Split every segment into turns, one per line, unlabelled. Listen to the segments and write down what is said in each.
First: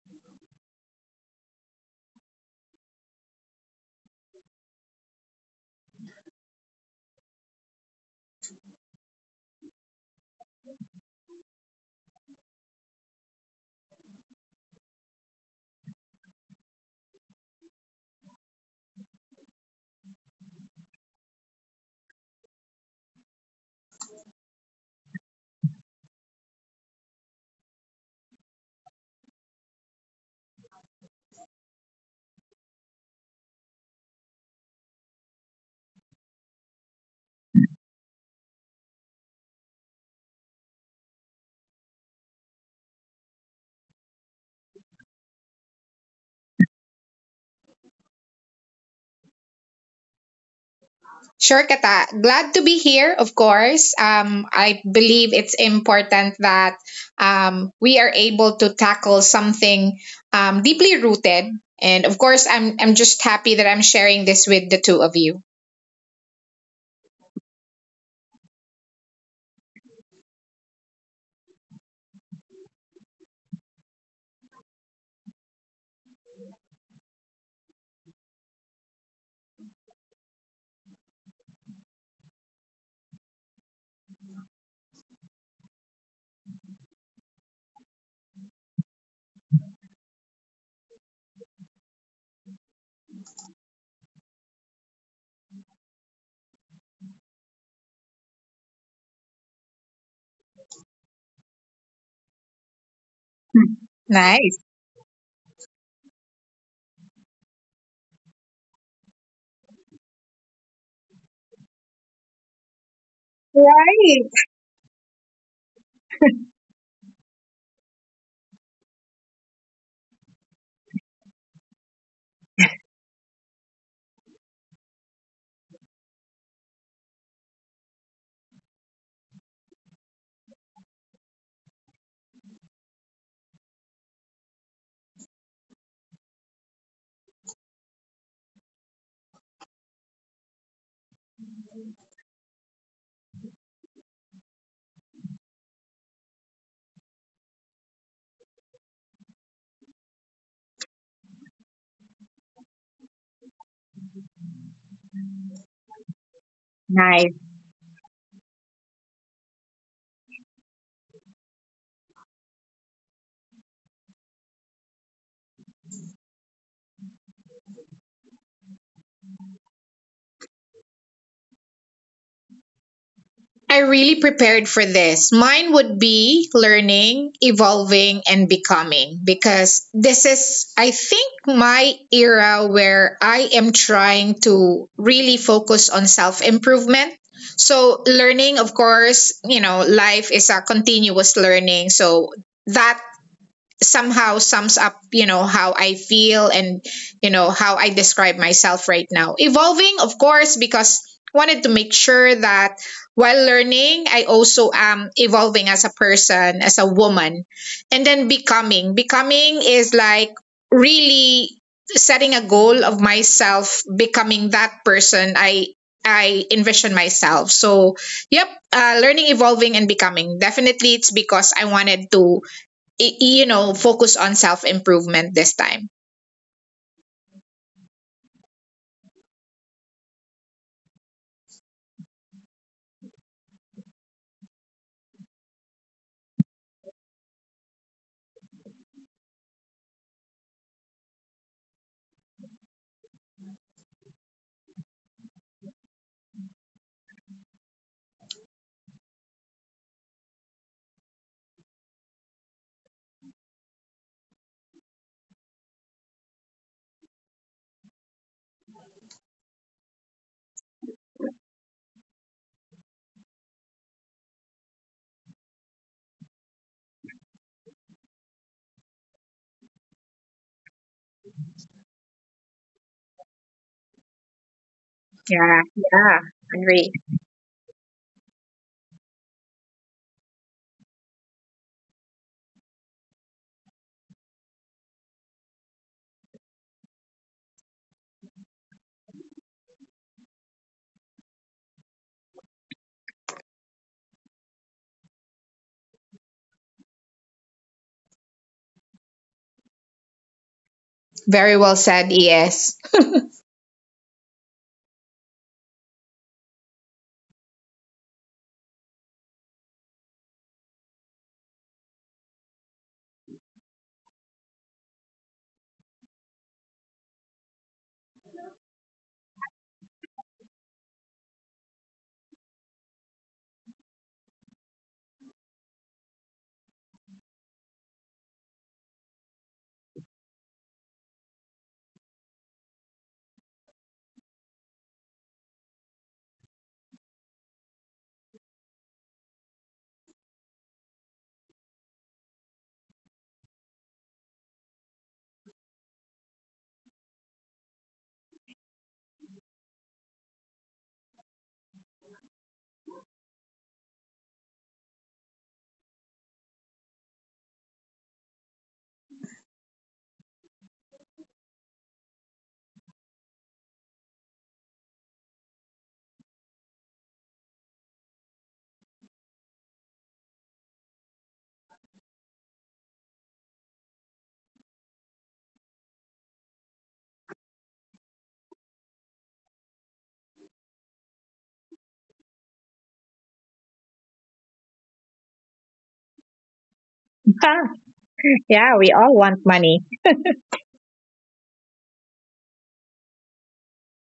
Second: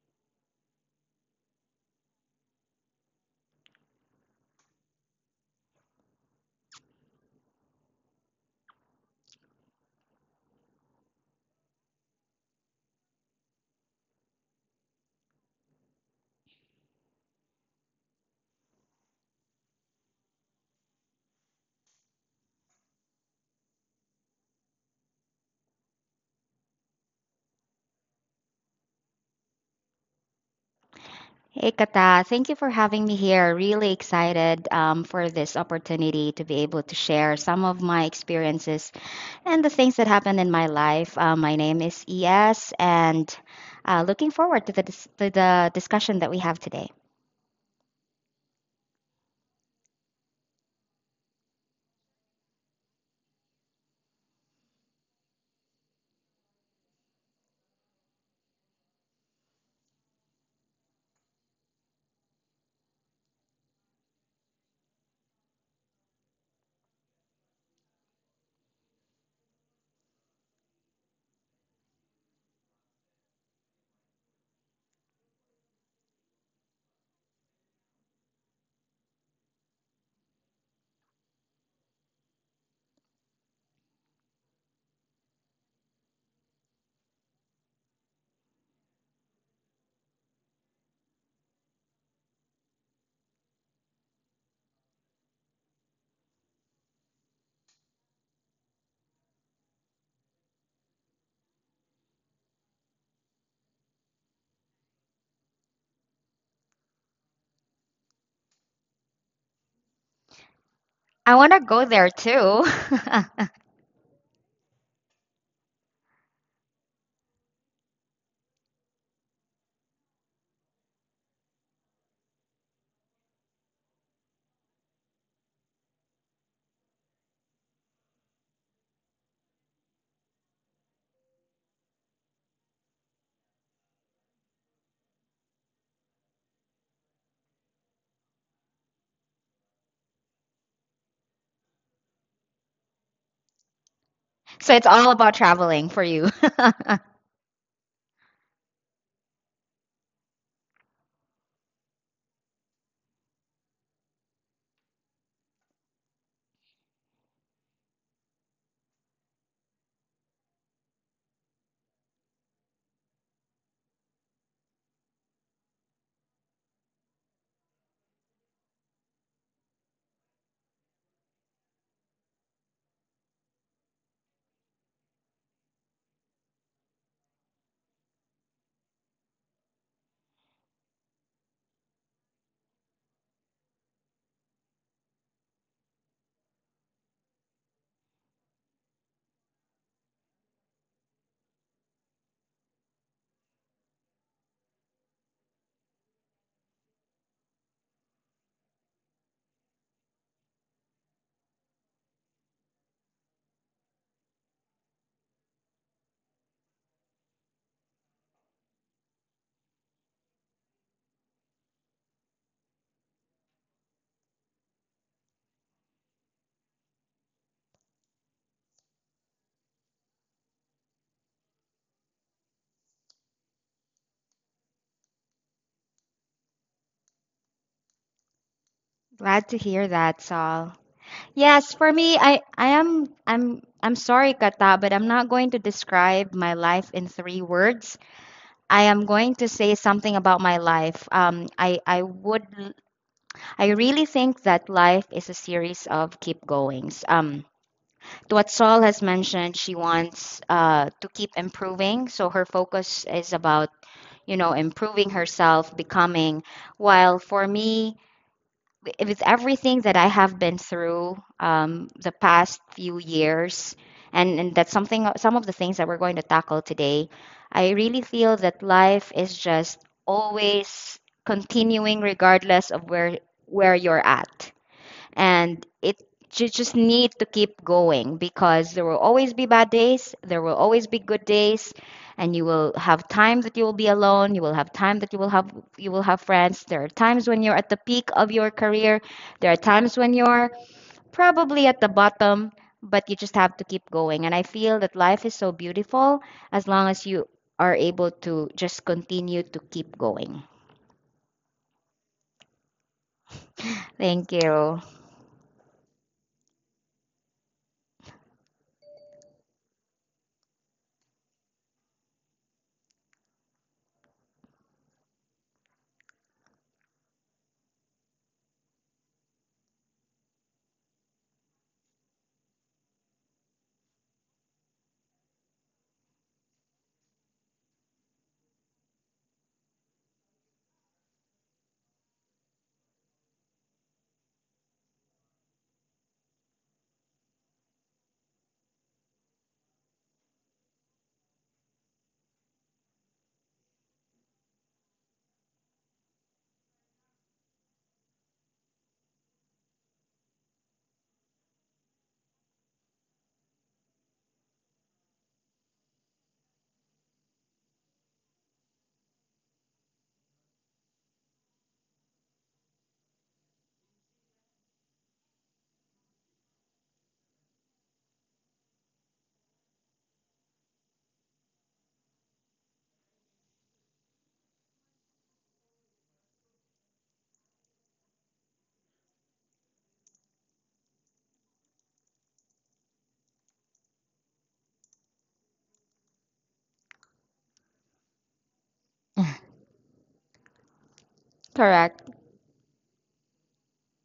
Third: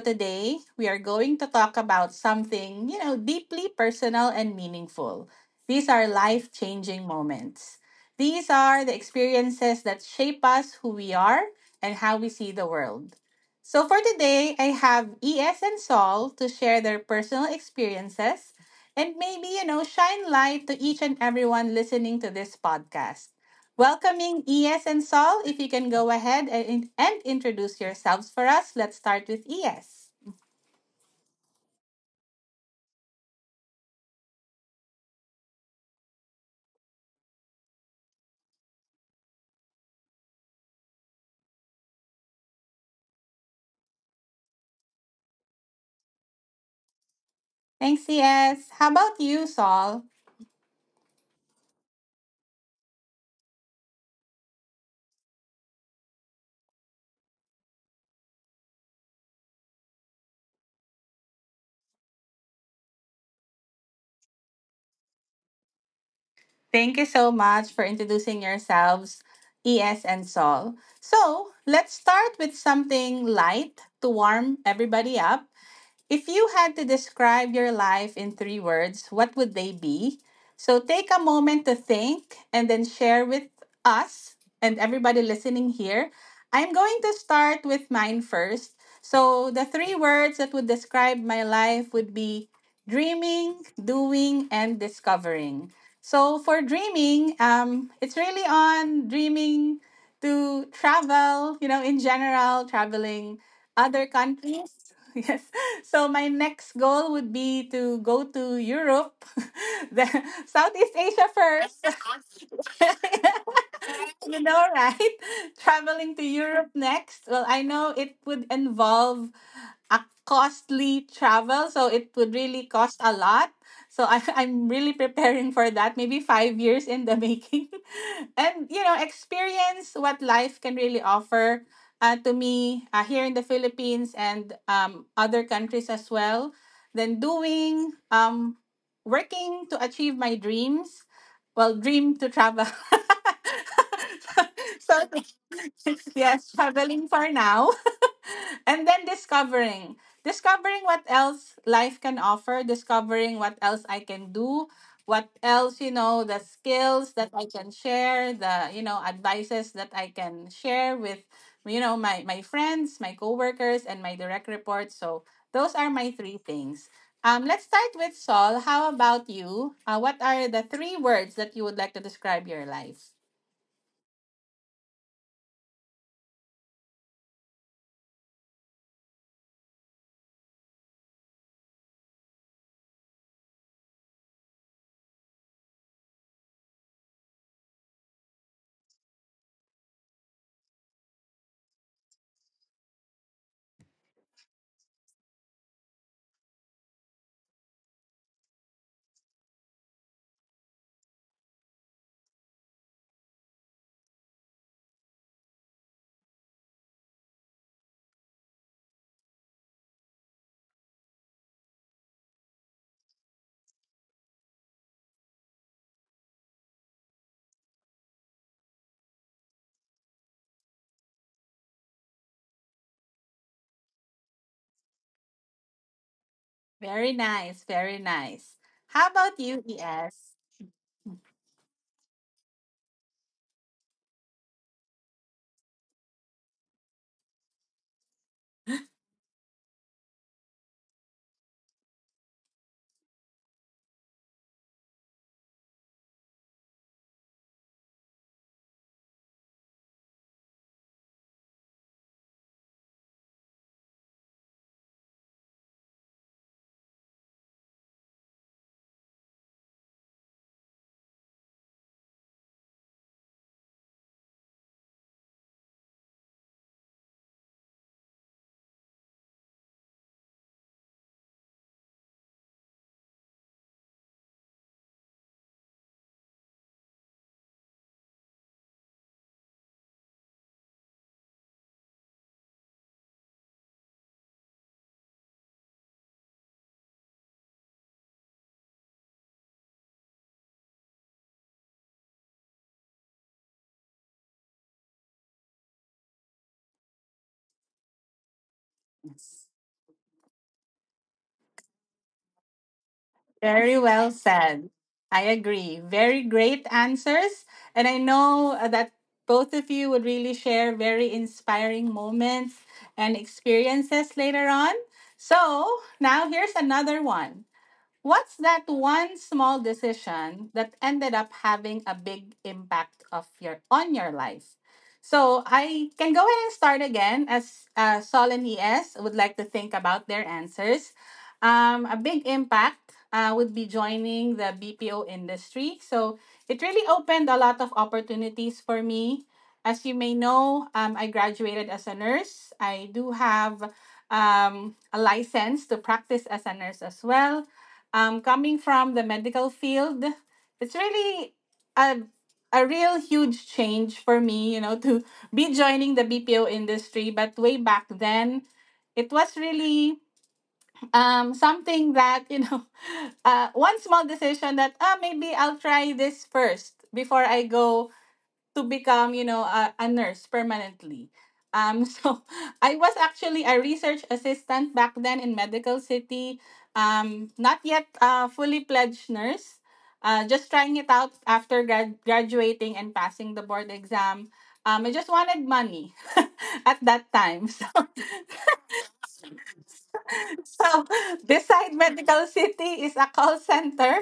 Today we are going to talk about something, you know, deeply personal and meaningful. These are life changing moments. These are the experiences that shape us, who we are, and how we see the world. So for today, I have ES and Saul to share their personal experiences and maybe, you know, shine light to each and everyone listening to this podcast. Welcoming ES and Saul, if you can go ahead and introduce yourselves for us. Let's start with ES.
Hey, Kata. Thank you for having me here. Really excited for this opportunity to be able to share some of my experiences and the things that happened in my life. My name is ES, and looking forward to to the discussion that we have today.
Thanks, ES. How about you, Saul?
Sure, Kata. Glad to be here, of course. I believe it's important that we are able to tackle something deeply rooted. And of course, I'm just happy that I'm sharing this with the two of you.
Thank you so much for introducing yourselves, ES and Saul. So let's start with something light to warm everybody up. If you had to describe your life in three words, what would they be? So take a moment to think and then share with us and everybody listening here. I'm going to start with mine first. So the three words that would describe my life would be dreaming, doing, and discovering. So for dreaming, it's really on dreaming to travel, you know, in general, traveling other
Nice.
countries. Yes. So my next goal would be to go to Europe, the Southeast Asia
I want to go
first.
there too.
Right.
You know, right? Traveling to Europe next. Well, I know it would involve a costly travel, so it would really cost a lot. So I, I'm really preparing for that, maybe five years in the making. And, you know, experience what life can really offer to me here in the Philippines and other countries as well. Then doing, working to achieve my dreams. Well, dream to travel.
So it's
so,
all about traveling for you.
yes, traveling for now, and then discovering, discovering what else life can offer, discovering what else I can do, what else, you know, the skills that
Nice.
I can share, the, you know, advices that I can share with, you know, my friends, my coworkers and my direct reports. So those are my three things. Let's start with Saul. How about you? What are the three words that you would like to describe your life?
I really prepared for this. Mine would be learning, evolving, and becoming because this is, I think, my era where I am trying to really focus on self improvement. So, learning, of course, you know, life is a continuous learning. So, that somehow sums up, you know, how I feel and you know how I describe myself right now. Evolving, of course, because wanted to make sure that while learning I also am evolving as a person, as a woman. And then becoming, becoming is like really setting a goal of myself becoming that person I envision myself. So yep, learning, evolving, and becoming, definitely, it's because I wanted to you know, focus on self improvement this time.
Very nice, very nice. How about
Glad to
you,
hear
ES?
that, Saul. Yes, for me, I'm sorry, Kata, but I'm not going to describe my life in three words. I am going to say something about my life. I would I really think that life is a series of keep goings. To what Saul has mentioned, she wants to keep improving, so her focus is about you know improving herself, becoming. While for me, with everything that I have been through the past few years, and that's something, some of the things that we're going to tackle today, I really feel that life is just always continuing regardless of where you're at,
Yeah,
and it,
yeah,
you just
agree.
need to keep going because there will always be bad days, there will always be good days, and you will have time that you will be alone, you will have time that you will have friends. There are times when you're at the peak of your career, there are times when you're probably at the bottom, but you just have to keep going, and I feel that life is so beautiful as long as you are able to just continue to keep going.
Very well said, ES.
Very well
Thank
said.
you.
I agree. Very great answers. And I know that both of you would really share very inspiring moments and experiences later on. So now here's another one. What's that one small decision that ended up having a big impact of your on your life? So I can go ahead and start again as Sol and ES would like to think about their answers. A big impact would be joining the BPO industry. So it really opened a lot of opportunities for me. As you may know, I graduated as a nurse. I do have a license to practice as a nurse as well. Coming from the medical field, it's really a a real huge change for me, you know, to be joining the BPO industry. But way back then, it was really something that, you know, one small decision that, ah, maybe I'll try this first before I go to become, you know, a nurse permanently. So I was actually a research assistant back then in Medical City. Not yet a fully pledged nurse. Just trying it out after graduating and passing the board exam. I just wanted money at that time. So
Yeah, we all want money,
so, beside
Correct.
Medical City is a call center.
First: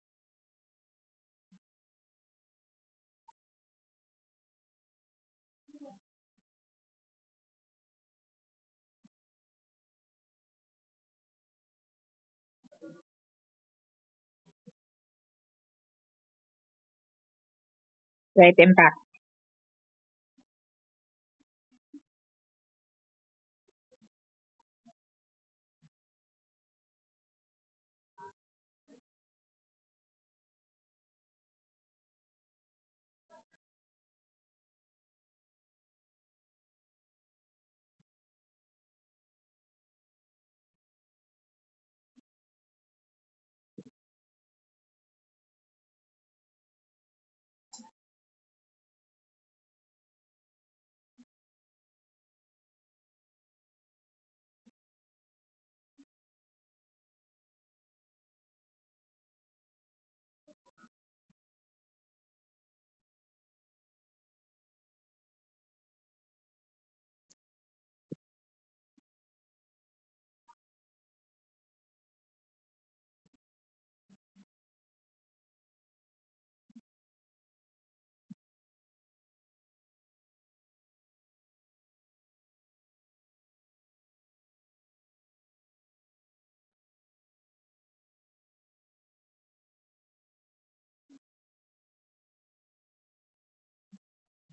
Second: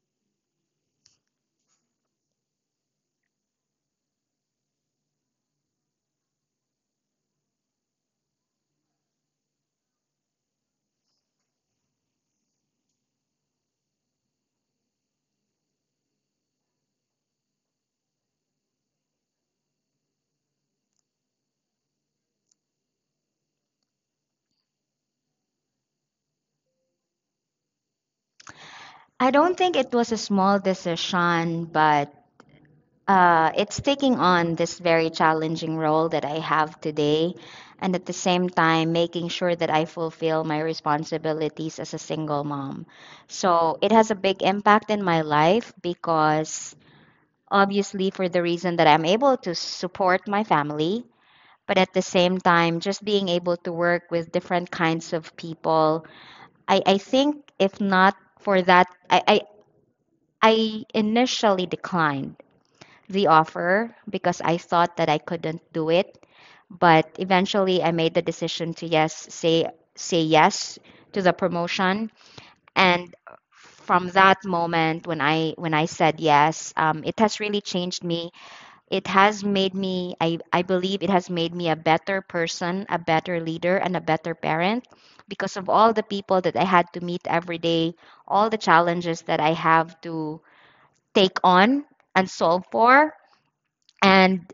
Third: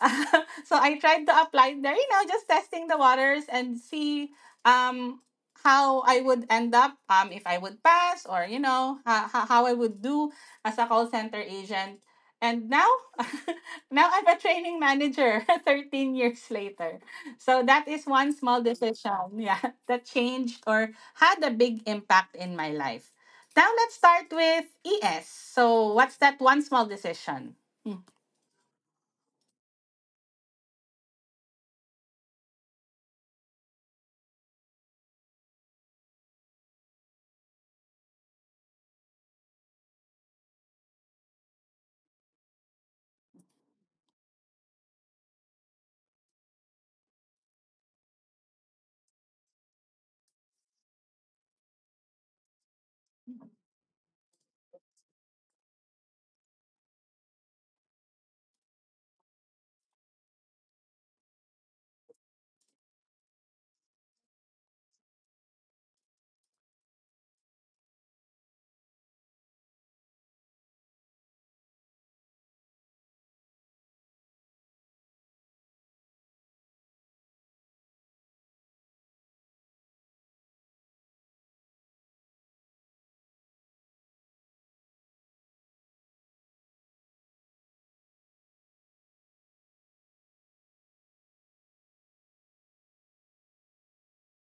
So I tried to apply there, you know, just testing the waters and see um, how I would end up, if I would pass, or, you know, how I would do as a call center agent. And now, now I'm a training manager 13 years later. So that is one
right?
small
Impact.
decision, yeah, that changed or had a big impact in my life. Now let's start with ES. So what's that one small decision? Mm.
I don't think it was a small decision, but it's taking on this very challenging role that I have today, and at the same time, making sure that I fulfill my responsibilities as a single mom. So it has a big impact in my life because obviously, for the reason that I'm able to support my family. But at the same time, just being able to work with different kinds of people, I think if not for that, I I initially declined the offer because I thought that I couldn't do it, but eventually I made the decision to say yes to the promotion, and from that moment when I said yes, it has really changed me. It has made me I believe it has made me a better person, a better leader and a better parent because of all the people that I had to meet every day, all the challenges that I have to take on and solve for. And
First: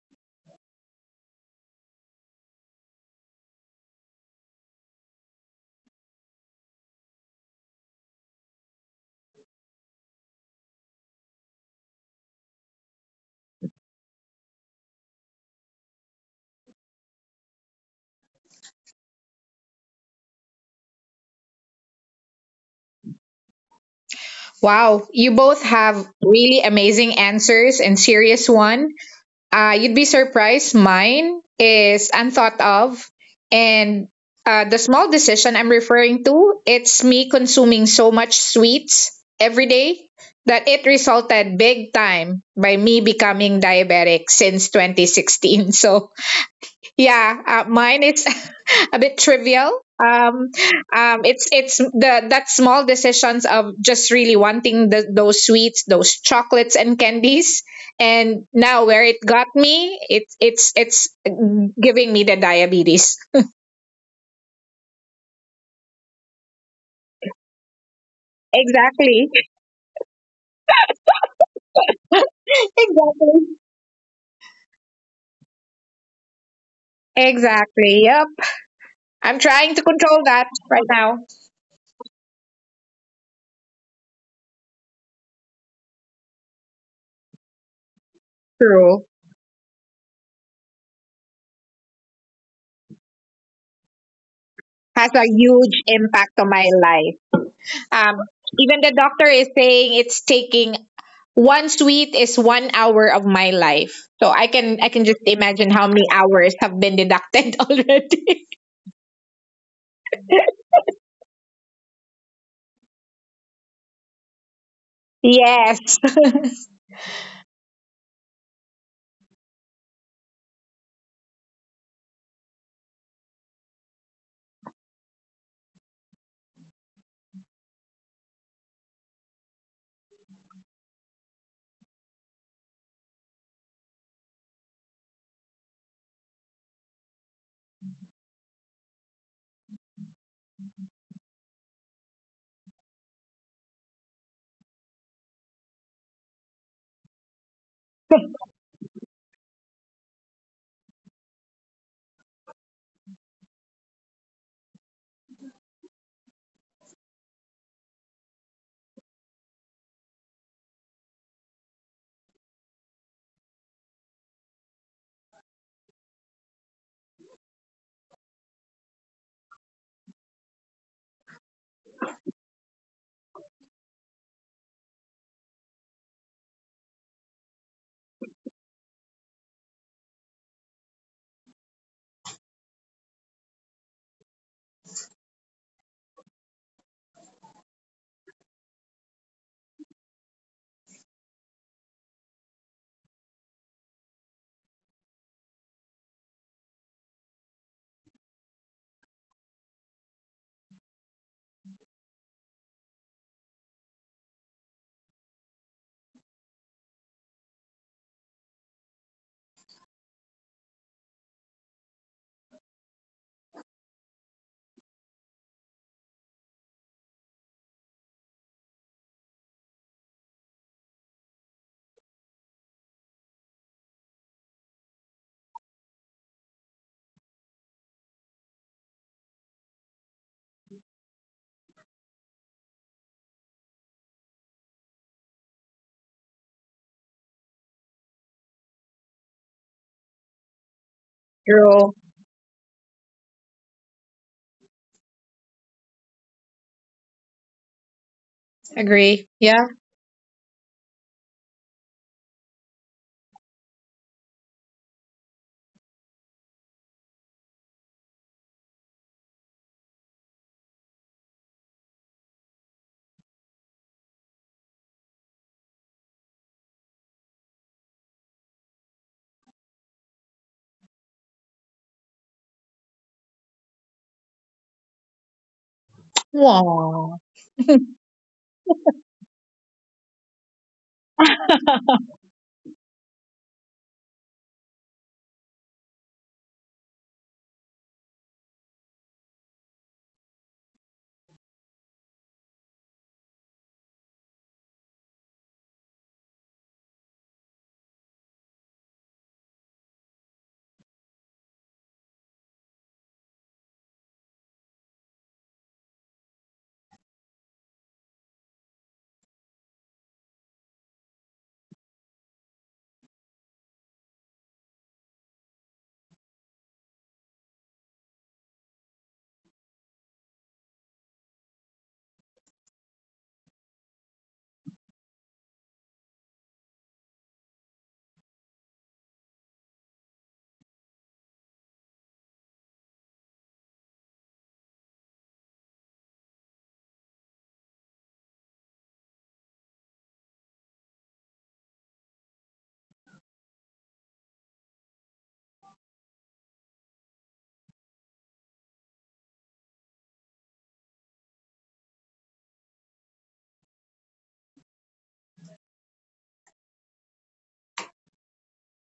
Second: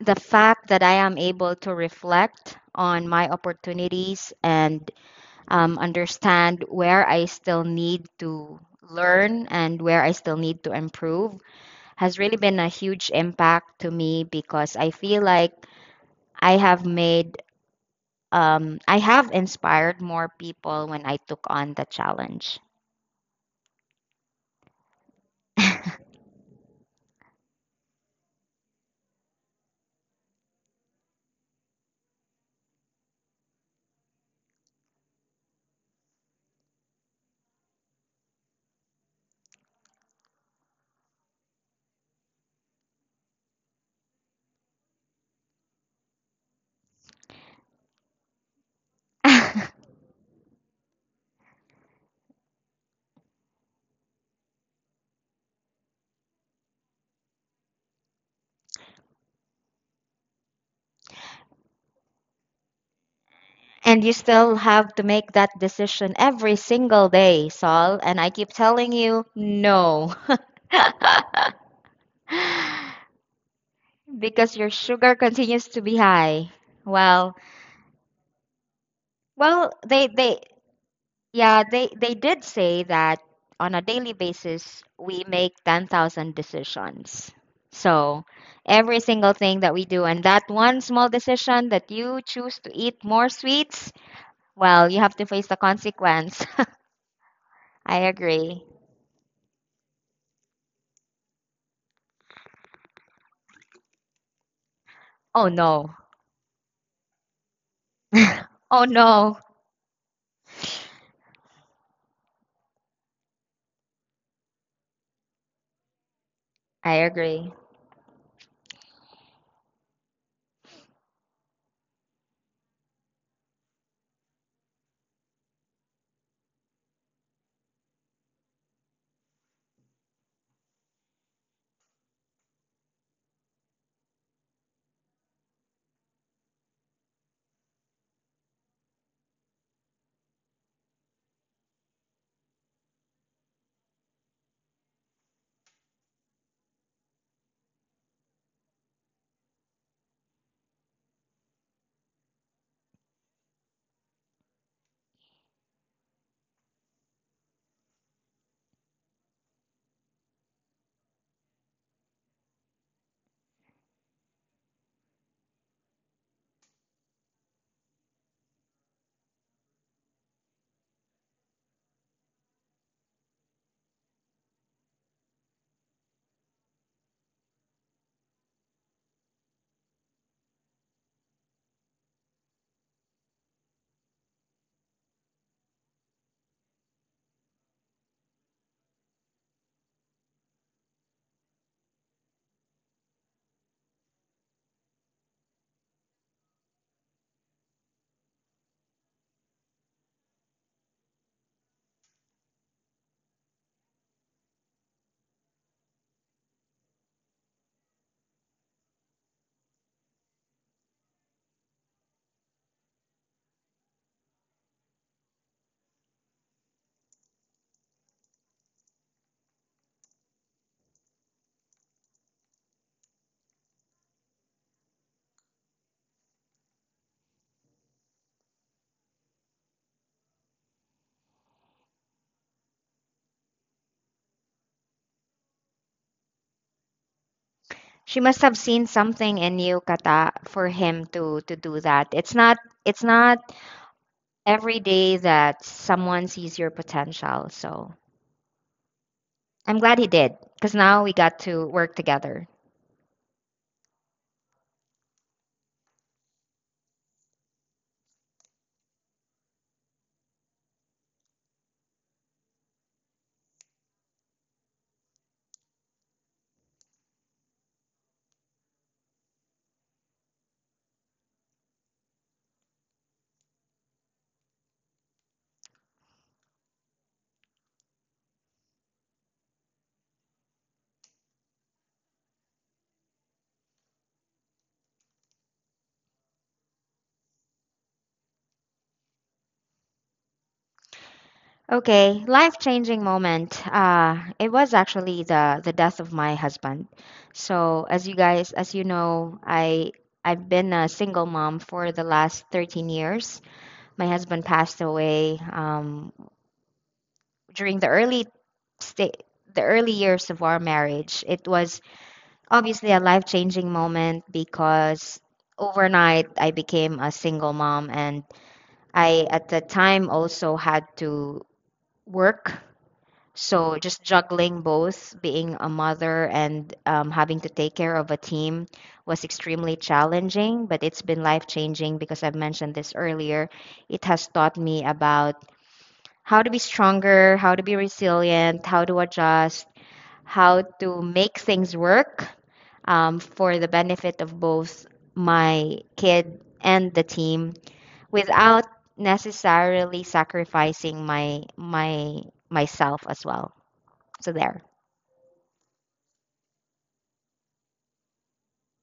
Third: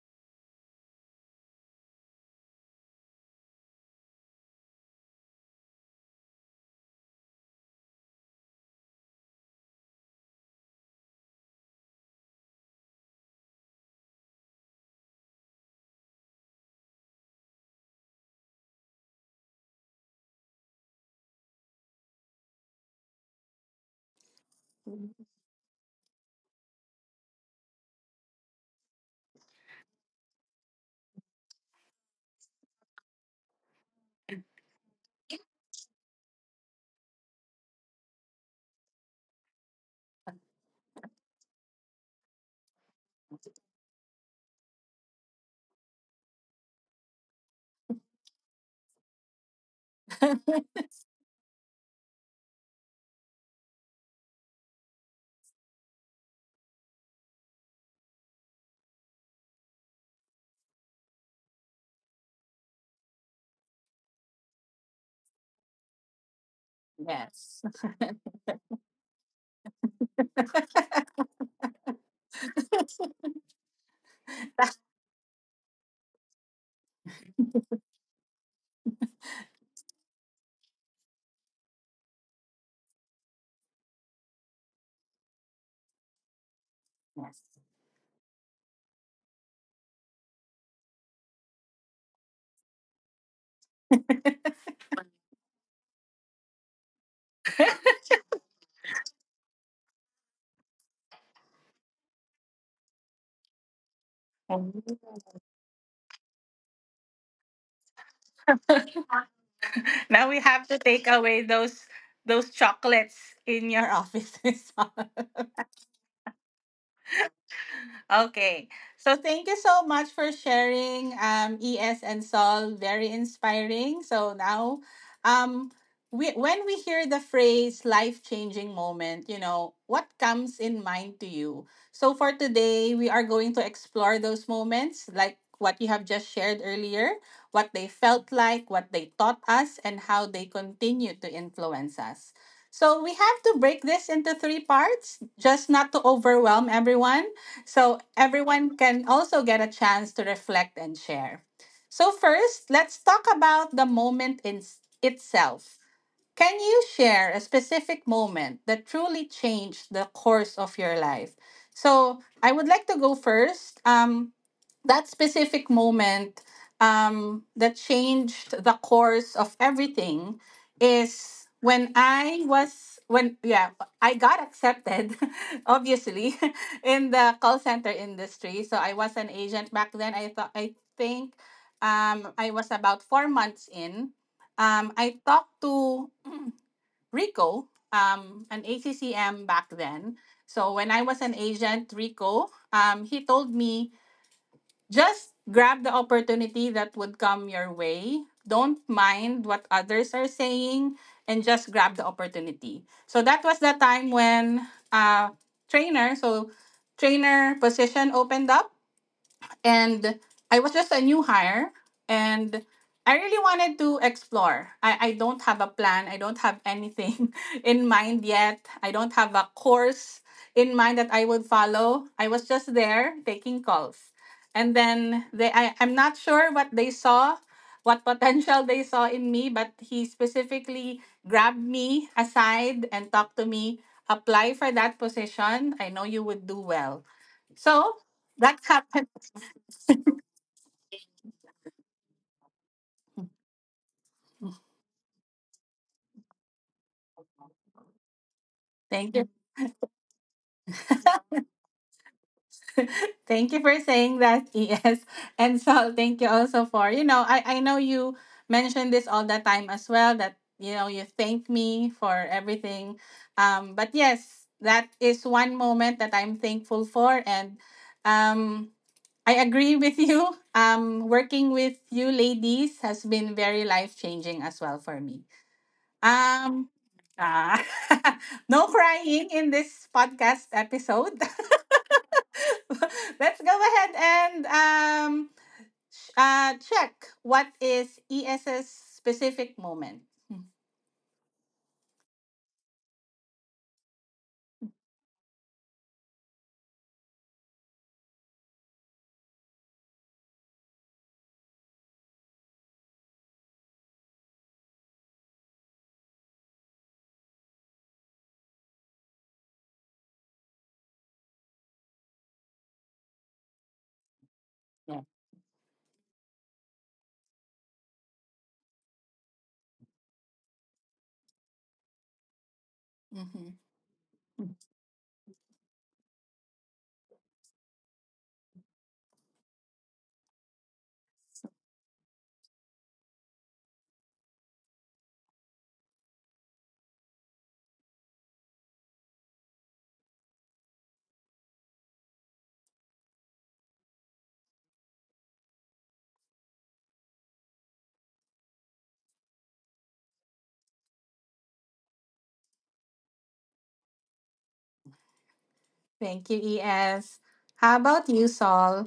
the fact that I am able to reflect on my opportunities and understand where I still need to learn and where I still need to improve has really been a huge impact to me because I feel like I have made, I have inspired more people when I took on the challenge.
Wow, you both have really amazing answers and serious one. You'd be surprised. Mine is unthought of. And the small decision I'm referring to, it's me consuming so much sweets every day that it resulted big time by me becoming diabetic since 2016. So yeah, mine it's a bit trivial. It's the that small decisions of just really wanting the, those sweets, those chocolates and candies. And now where it got me, it's it's giving me the diabetes.
And you still have to make that decision every single day,
Yes.
Saul. And I keep telling you,
Exactly.
no.
Exactly.
Because your sugar continues to be high. Well,
Exactly. Yep. I'm
well,
trying to
they
control
they
that right now.
yeah, they did say that on a daily basis we make 10,000
Yes.
decisions. So, every
True.
single thing that we do and that one small decision that you choose to eat more sweets, well, you
Has
have
a
to face the
huge impact
consequence.
on my life.
I
Um,
agree.
even the doctor is saying it's taking. One sweet is one hour of my life. So I can, I
And
can just
Oh
imagine how
no.
many hours have been deducted already.
Oh no,
now we have to take away those chocolates in your offices.
Yes,
I agree.
Okay. So thank you so much for sharing, um, ES and Sol. Very inspiring. So now, um we, when we hear the phrase life-changing moment, you know, what comes in mind to you? So for today, we are going to explore those moments like what you have just shared earlier, what they felt like, what they taught us, and how they continue to influence us. So we have to break this into three parts, just not to overwhelm everyone, so everyone can also get a chance to reflect and share. So, first, let's talk about the moment in itself. Can you share a specific moment that truly changed the course of your life? So I would like to go first. That specific moment that changed the course of everything is when yeah, I got accepted obviously in the call center industry. So I was an agent back then. I think, I was about four months in. I talked to Rico, an ACCM back then. So when I was an agent, Rico, he told me, just grab the opportunity that would come your way. Don't mind what others are saying, and just grab the opportunity. So that was the time when, uh trainer, so trainer position opened up, and I was just a new hire, and I really wanted to explore. I don't have a plan. I don't have anything in mind yet. I don't have a course in mind that I would follow. I was just there taking calls. And then they I'm not sure what they saw, what potential they saw in me, but he specifically grabbed me aside and talked to me. Apply for that position. I know you would do well. So
She must
that
have seen
happened.
something in you, Kata, for him to do
true.
that. It's not every day that someone sees your potential. So
Thank you.
Agree. Yeah.
I'm glad he did, because now we got to work together.
Thank you for saying that, ES. And so thank you also for, you know, I know you mentioned this all the time as well that, you know, you thank me for everything. But yes, that is one moment that I'm thankful for. And um, I agree with you. Working with you ladies has been very life changing as well for me. Um,
Wow.
ah, no crying in this podcast episode. Let's go ahead and, check what is ESS specific moment.
Okay, life-changing moment. It was actually the death of my husband. So as you guys, as you know, I've been a single mom for the last 13 years. My husband passed away during sta the early years of our marriage. It was obviously a life-changing moment
Yeah. Yeah.
because overnight I became a single mom, and I at the time also had to work.
Hmm.
So just juggling both being a mother and having to take care of a team was extremely challenging, but it's been life-changing because I've mentioned this earlier. It has taught me about how to be stronger, how to be resilient, how to adjust, how to make things work for the benefit of both my kid and the team without necessarily sacrificing my myself as well. So there.
Thank you, ES. How about you, Saul?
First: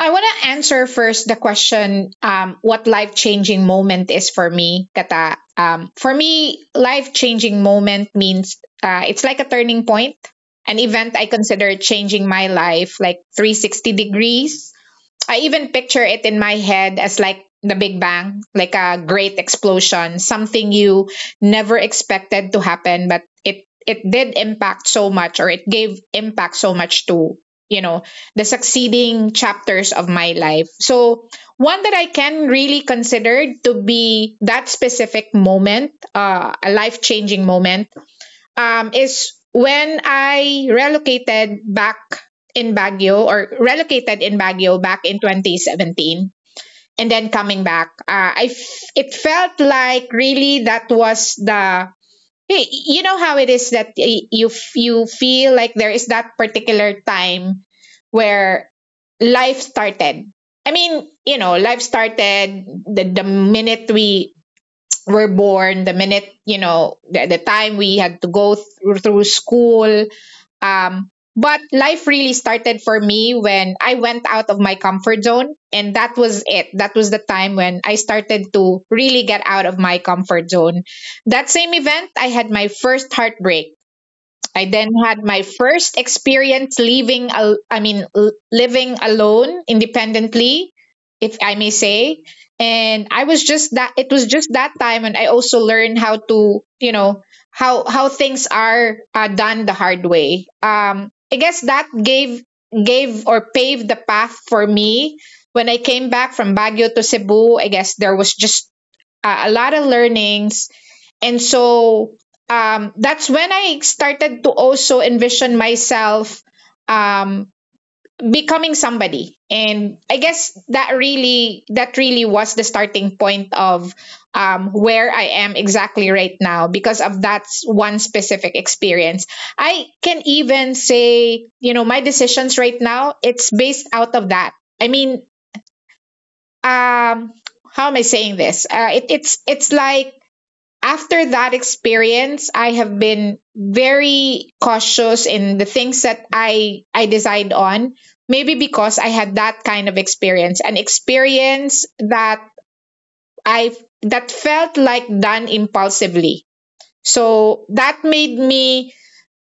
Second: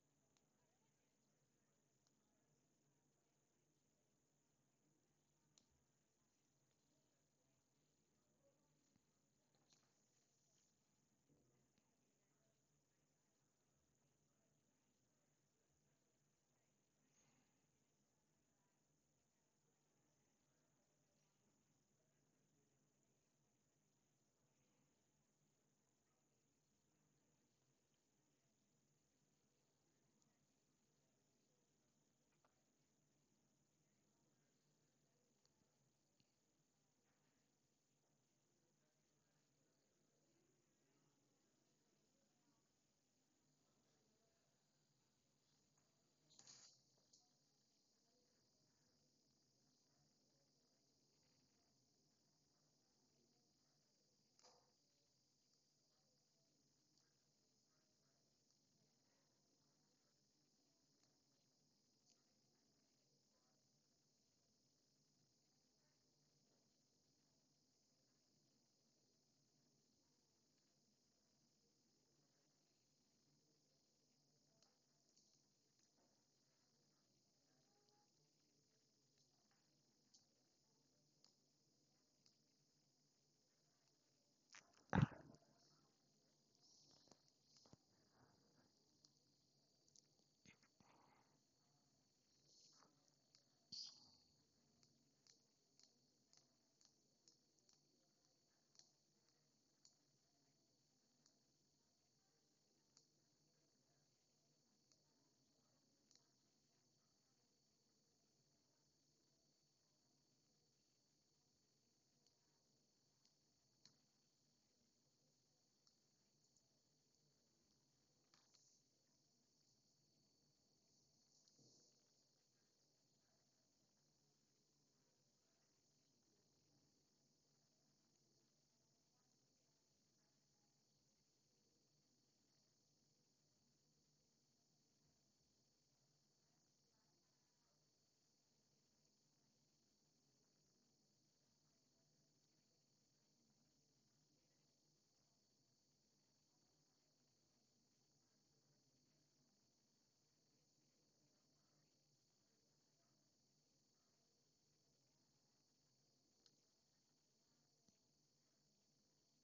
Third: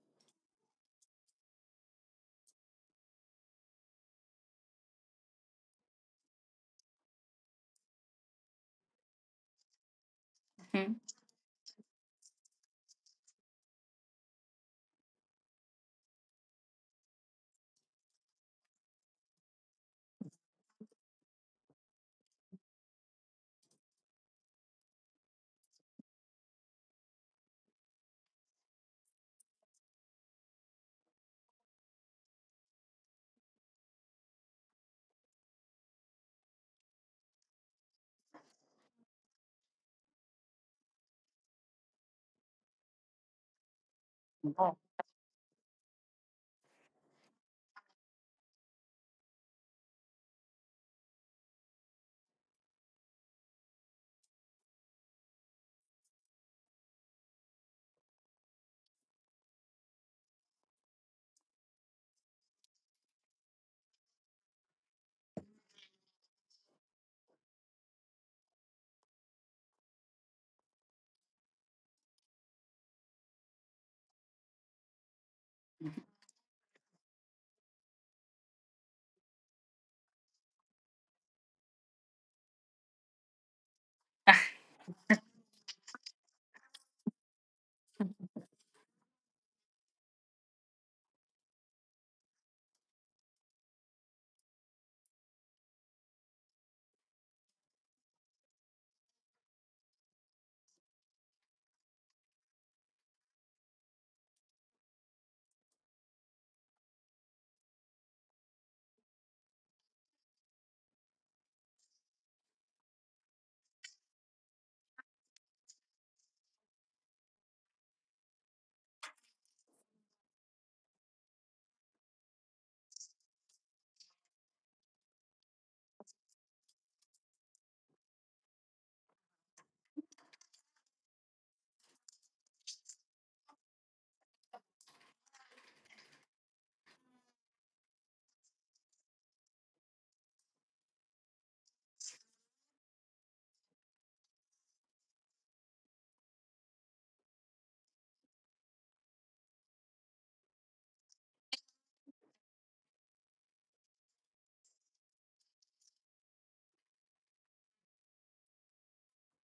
I want to answer first the question, what life changing moment is for me, Kata. For me, life changing moment means it's like a turning point, an
Mhm.
event I consider changing my life like 360 degrees. I even picture it in my head as like the Big Bang, like a great explosion, something you never expected to happen, but it did impact so much or it gave impact so much to, you know, the succeeding chapters of my life. So one that I can really consider to be that specific moment, a life-changing moment, is when I relocated back in Baguio or relocated in Baguio back in 2017, and then coming back. It felt like really that was the you know how it is that you feel like there is that particular time where life started. I mean, you know, life started the minute we were born, the minute, you know, the time we had to go through, through school. Um, but life really started for me when I went out of my comfort zone. And that was it. That was the time when I started to really get out of my comfort zone. That same event, I had my first heartbreak. I then had my first experience I mean living alone independently, if I may say. And I was just that, it was just that time, and I also learned how to, you know, how things are done the hard way. Um, I guess that gave or paved the path for me. When I came back from Baguio to Cebu, I guess there was just a lot of learnings. And so that's when I started to also envision myself um, becoming somebody. And I guess that really, that really was the starting point of where I am exactly right now because of that one specific experience. I can even say, you know, my decisions right now, it's based out of that. I mean, um, how am I saying this? It's like after that experience, I have been very cautious in the things that I decide on. Maybe because I had that kind of experience, an experience that I, that felt like done impulsively. So that made me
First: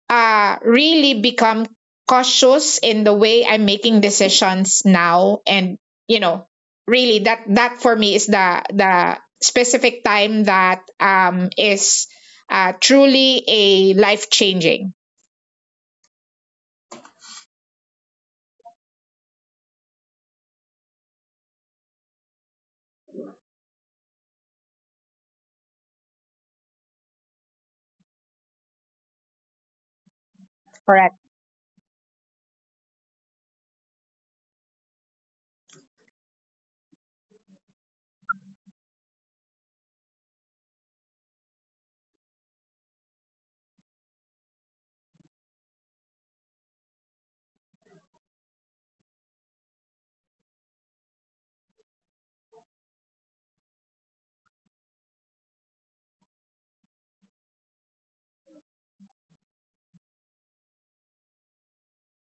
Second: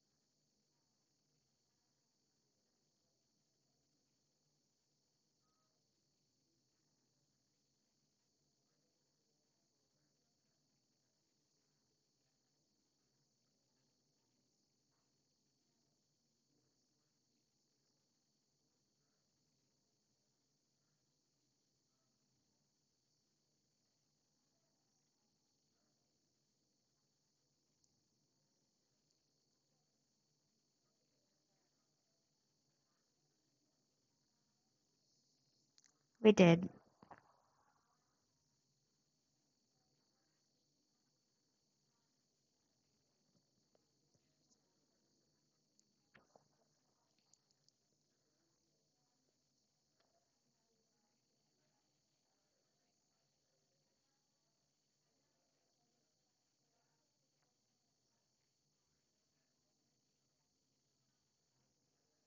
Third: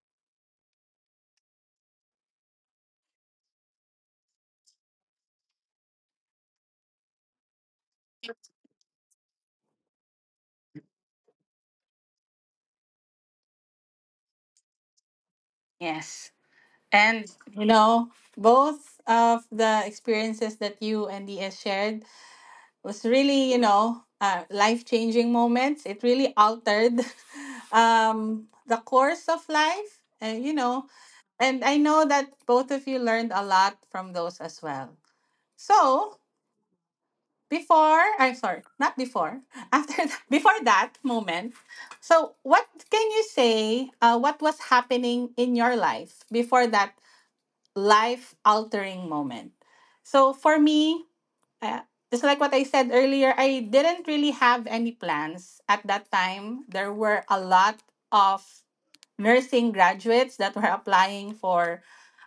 really become cautious in the way I'm making decisions now. And, you know, really that, that for me is the specific time that, is, truly a life changing.
Yes. And, you know, both of the experiences that you and DS shared was really, you know, life-changing moments. It really altered the course of life, and, you know,
Correct.
and I know that both of you learned a lot from those as well. So
We did.
before, I'm sorry, not before, after that, before that moment, so what can you say? What was happening in your life before that life altering moment? So for me, uh, just like what I said earlier, I didn't really have any plans at that time. There were a lot of nursing graduates that were applying for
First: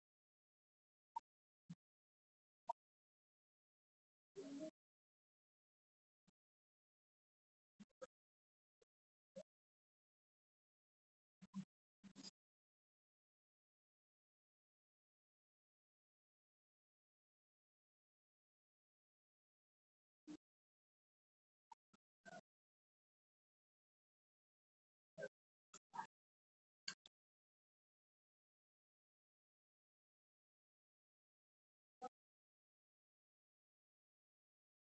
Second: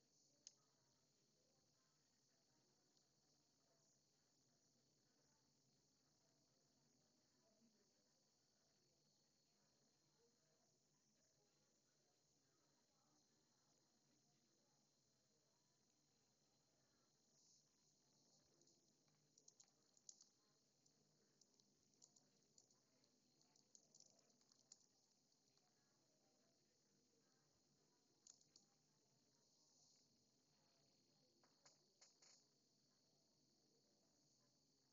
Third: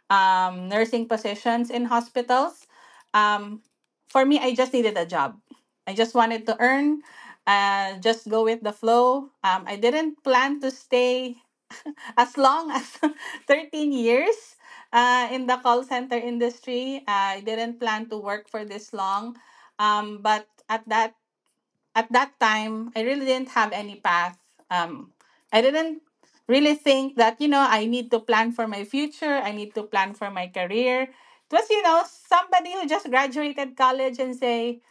nursing positions in hospitals. Um, for me, I just needed a job. I just wanted to earn, just go with the flow. I didn't plan to stay as long as 13 years in the call center industry. I didn't plan to work for this long, but at that time, I really didn't have any path. Um, I didn't really think that, you know, I need to plan for my future. I need to plan for my career. It was, you know, somebody who just graduated college and say.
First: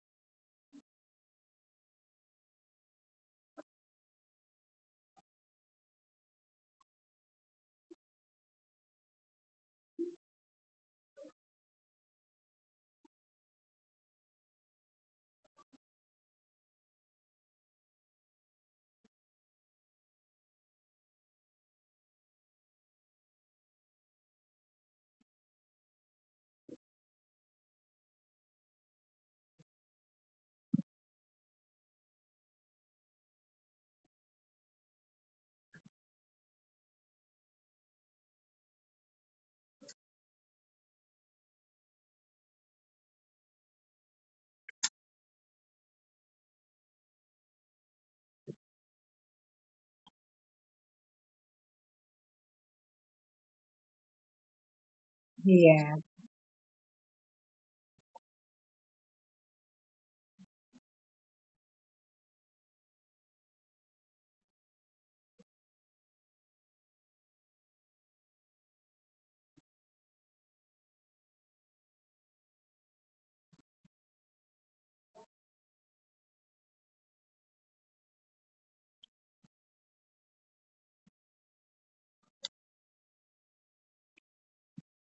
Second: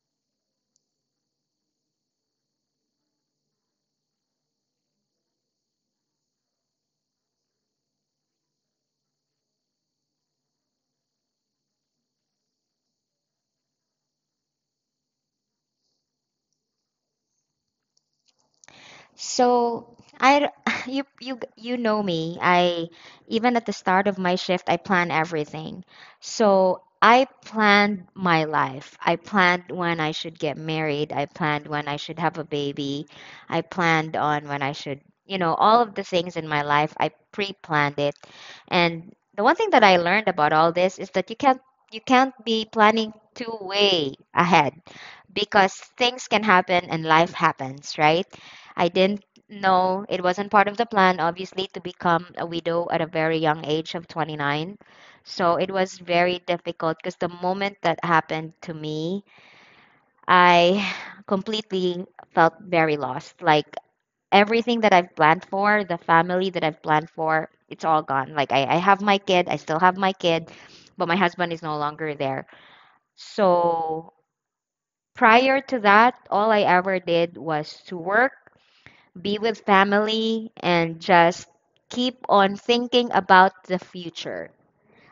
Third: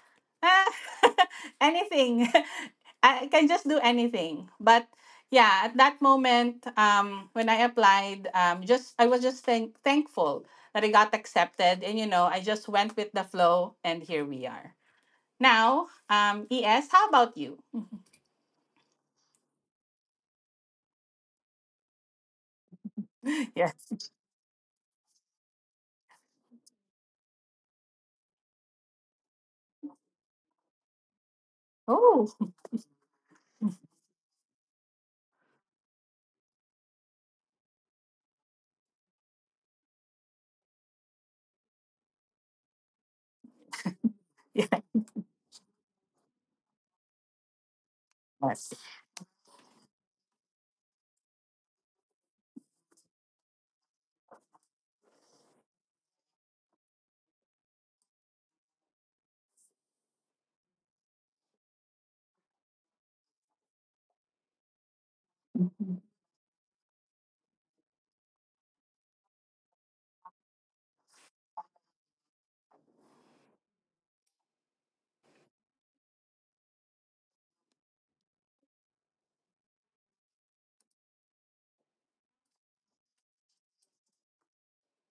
Ah, anything. I can just do anything. But yeah, at that moment, when I applied, just I was just thankful that I got accepted, and, you know, I just went with the flow, and here we are. Now, ES, how about you?
So I you know me. I even at the
Yes.
start of my shift, I plan everything. So I planned my life. I planned when I should get married. I planned when I should
Oh,
have a baby. I planned on when I should, you know, all of the things in my life. I pre-planned it. And the one thing that I learned about all this is that you can't be planning too way ahead
yes.
because things can happen and life happens, right? I didn't know it wasn't part of the plan, obviously, to become a widow at a very young age of 29. So it
Yeah.
was very difficult because the moment that happened to me, I completely felt very lost. Like everything that I've planned for, the family that I've planned for, it's all gone. Like I have my kid, I still have my kid, but my husband is no longer there. So prior to that, all I ever did was to work, be with family, and just keep on thinking about the future.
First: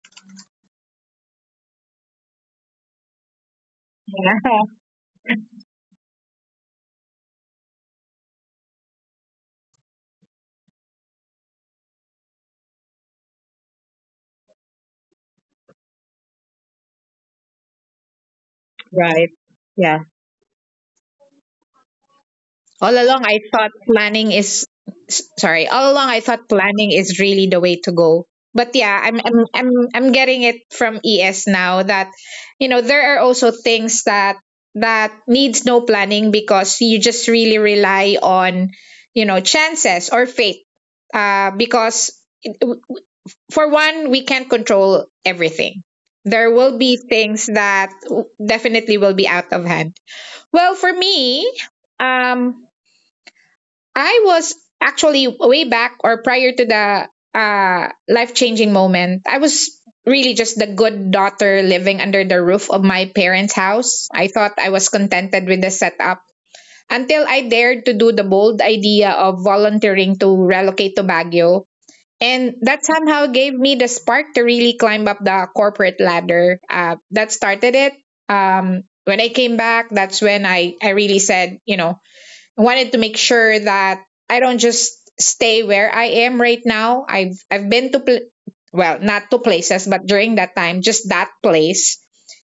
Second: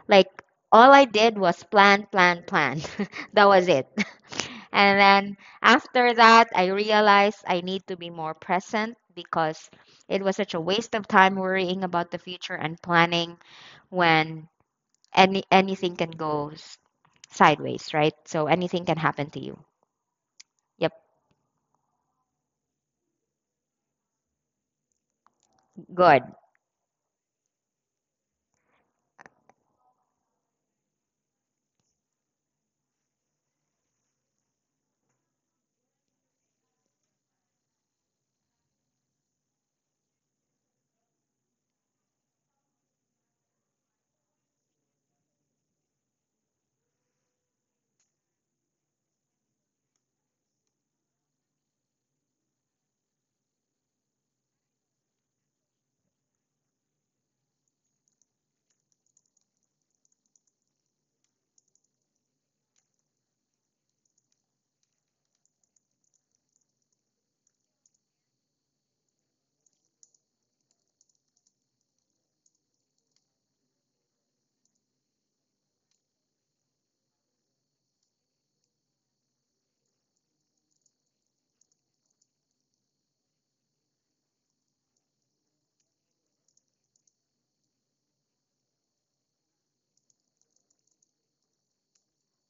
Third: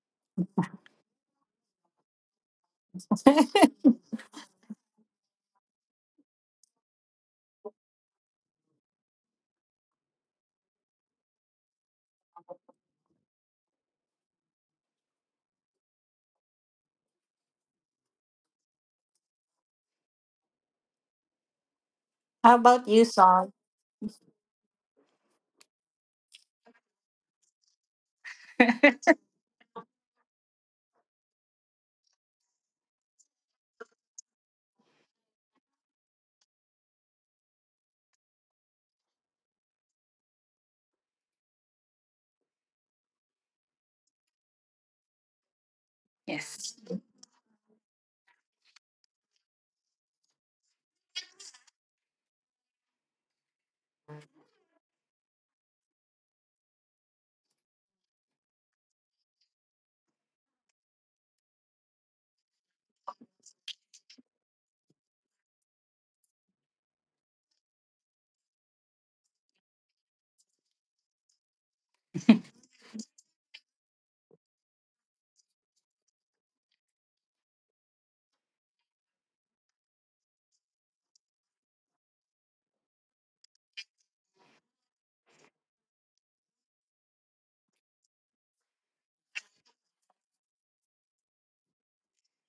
Like, all I did was plan, plan, plan. That was it. And then after that, I realized I need to be more present because it was such a waste of time worrying about the future and planning when anything can go sideways, right? So anything can happen
Right.
to you. Yep,
How about
All
you,
along, I
Saul?
thought planning is s- sorry. All along, I
good.
thought planning is really the way to go. But yeah, I'm getting it from ES now that you know there are also things that that needs no planning because you just really rely on, you know, chances or fate. Because for one, we can't control everything. There
Yes.
will be things that definitely will be out of hand. Well, for me, um, I was actually way back or prior to the life changing moment, I was really just the good daughter living under the roof of my parents' house. I thought I was contented with the setup until I dared to do the bold idea of volunteering to relocate to Baguio. And that somehow gave me the spark to really climb up the corporate ladder. That started it. When I came back, that's when I really said, you know, I wanted to make sure that I don't just stay where I am right now. I've been to well, not to places, but during that time, just that place.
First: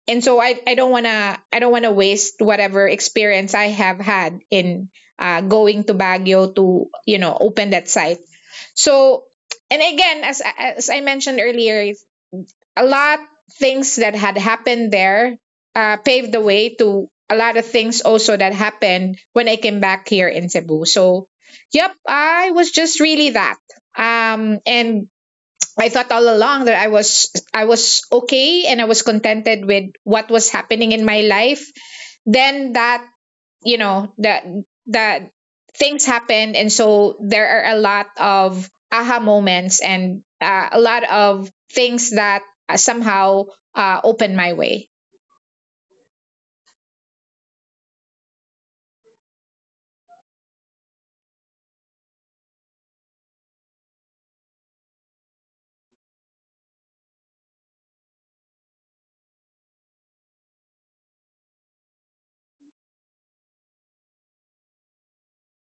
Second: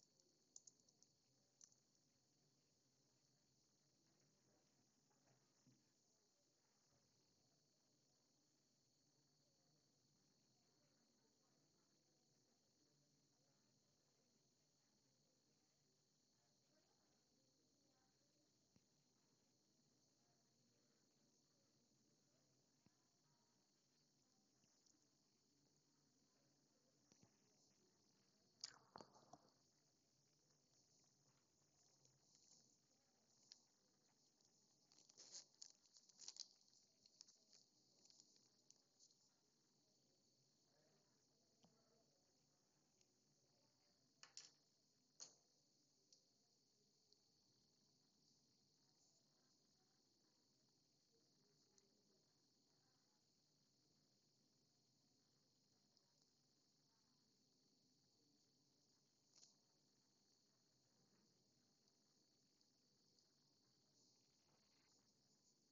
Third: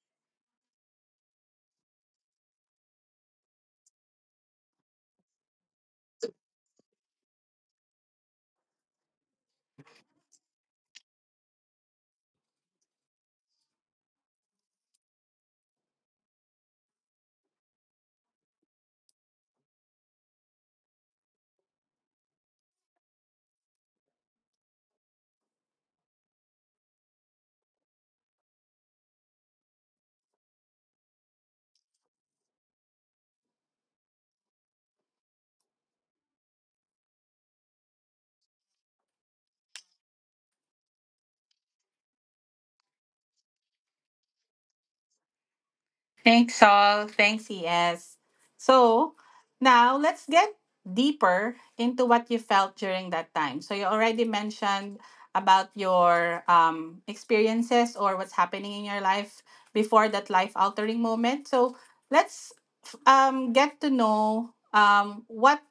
And so I don't wanna, I don't wanna waste whatever experience I have had in going to Baguio to, you know, open that site. So, and again, as I mentioned earlier, a lot things that had happened there paved the way to a lot of things also that happened when I came back here in Cebu. So, yep, I was just really that. And I thought all along that I was okay and I was contented with what was happening in my life. Then that, you know, that things happened. And so there are a lot of aha moments and a lot of things that somehow opened my way.
Thanks, all. Thanks, ES. So now let's get deeper into what you felt during that time. So you already mentioned about your experiences or what's happening in your life before that life altering moment. So let's get to know, what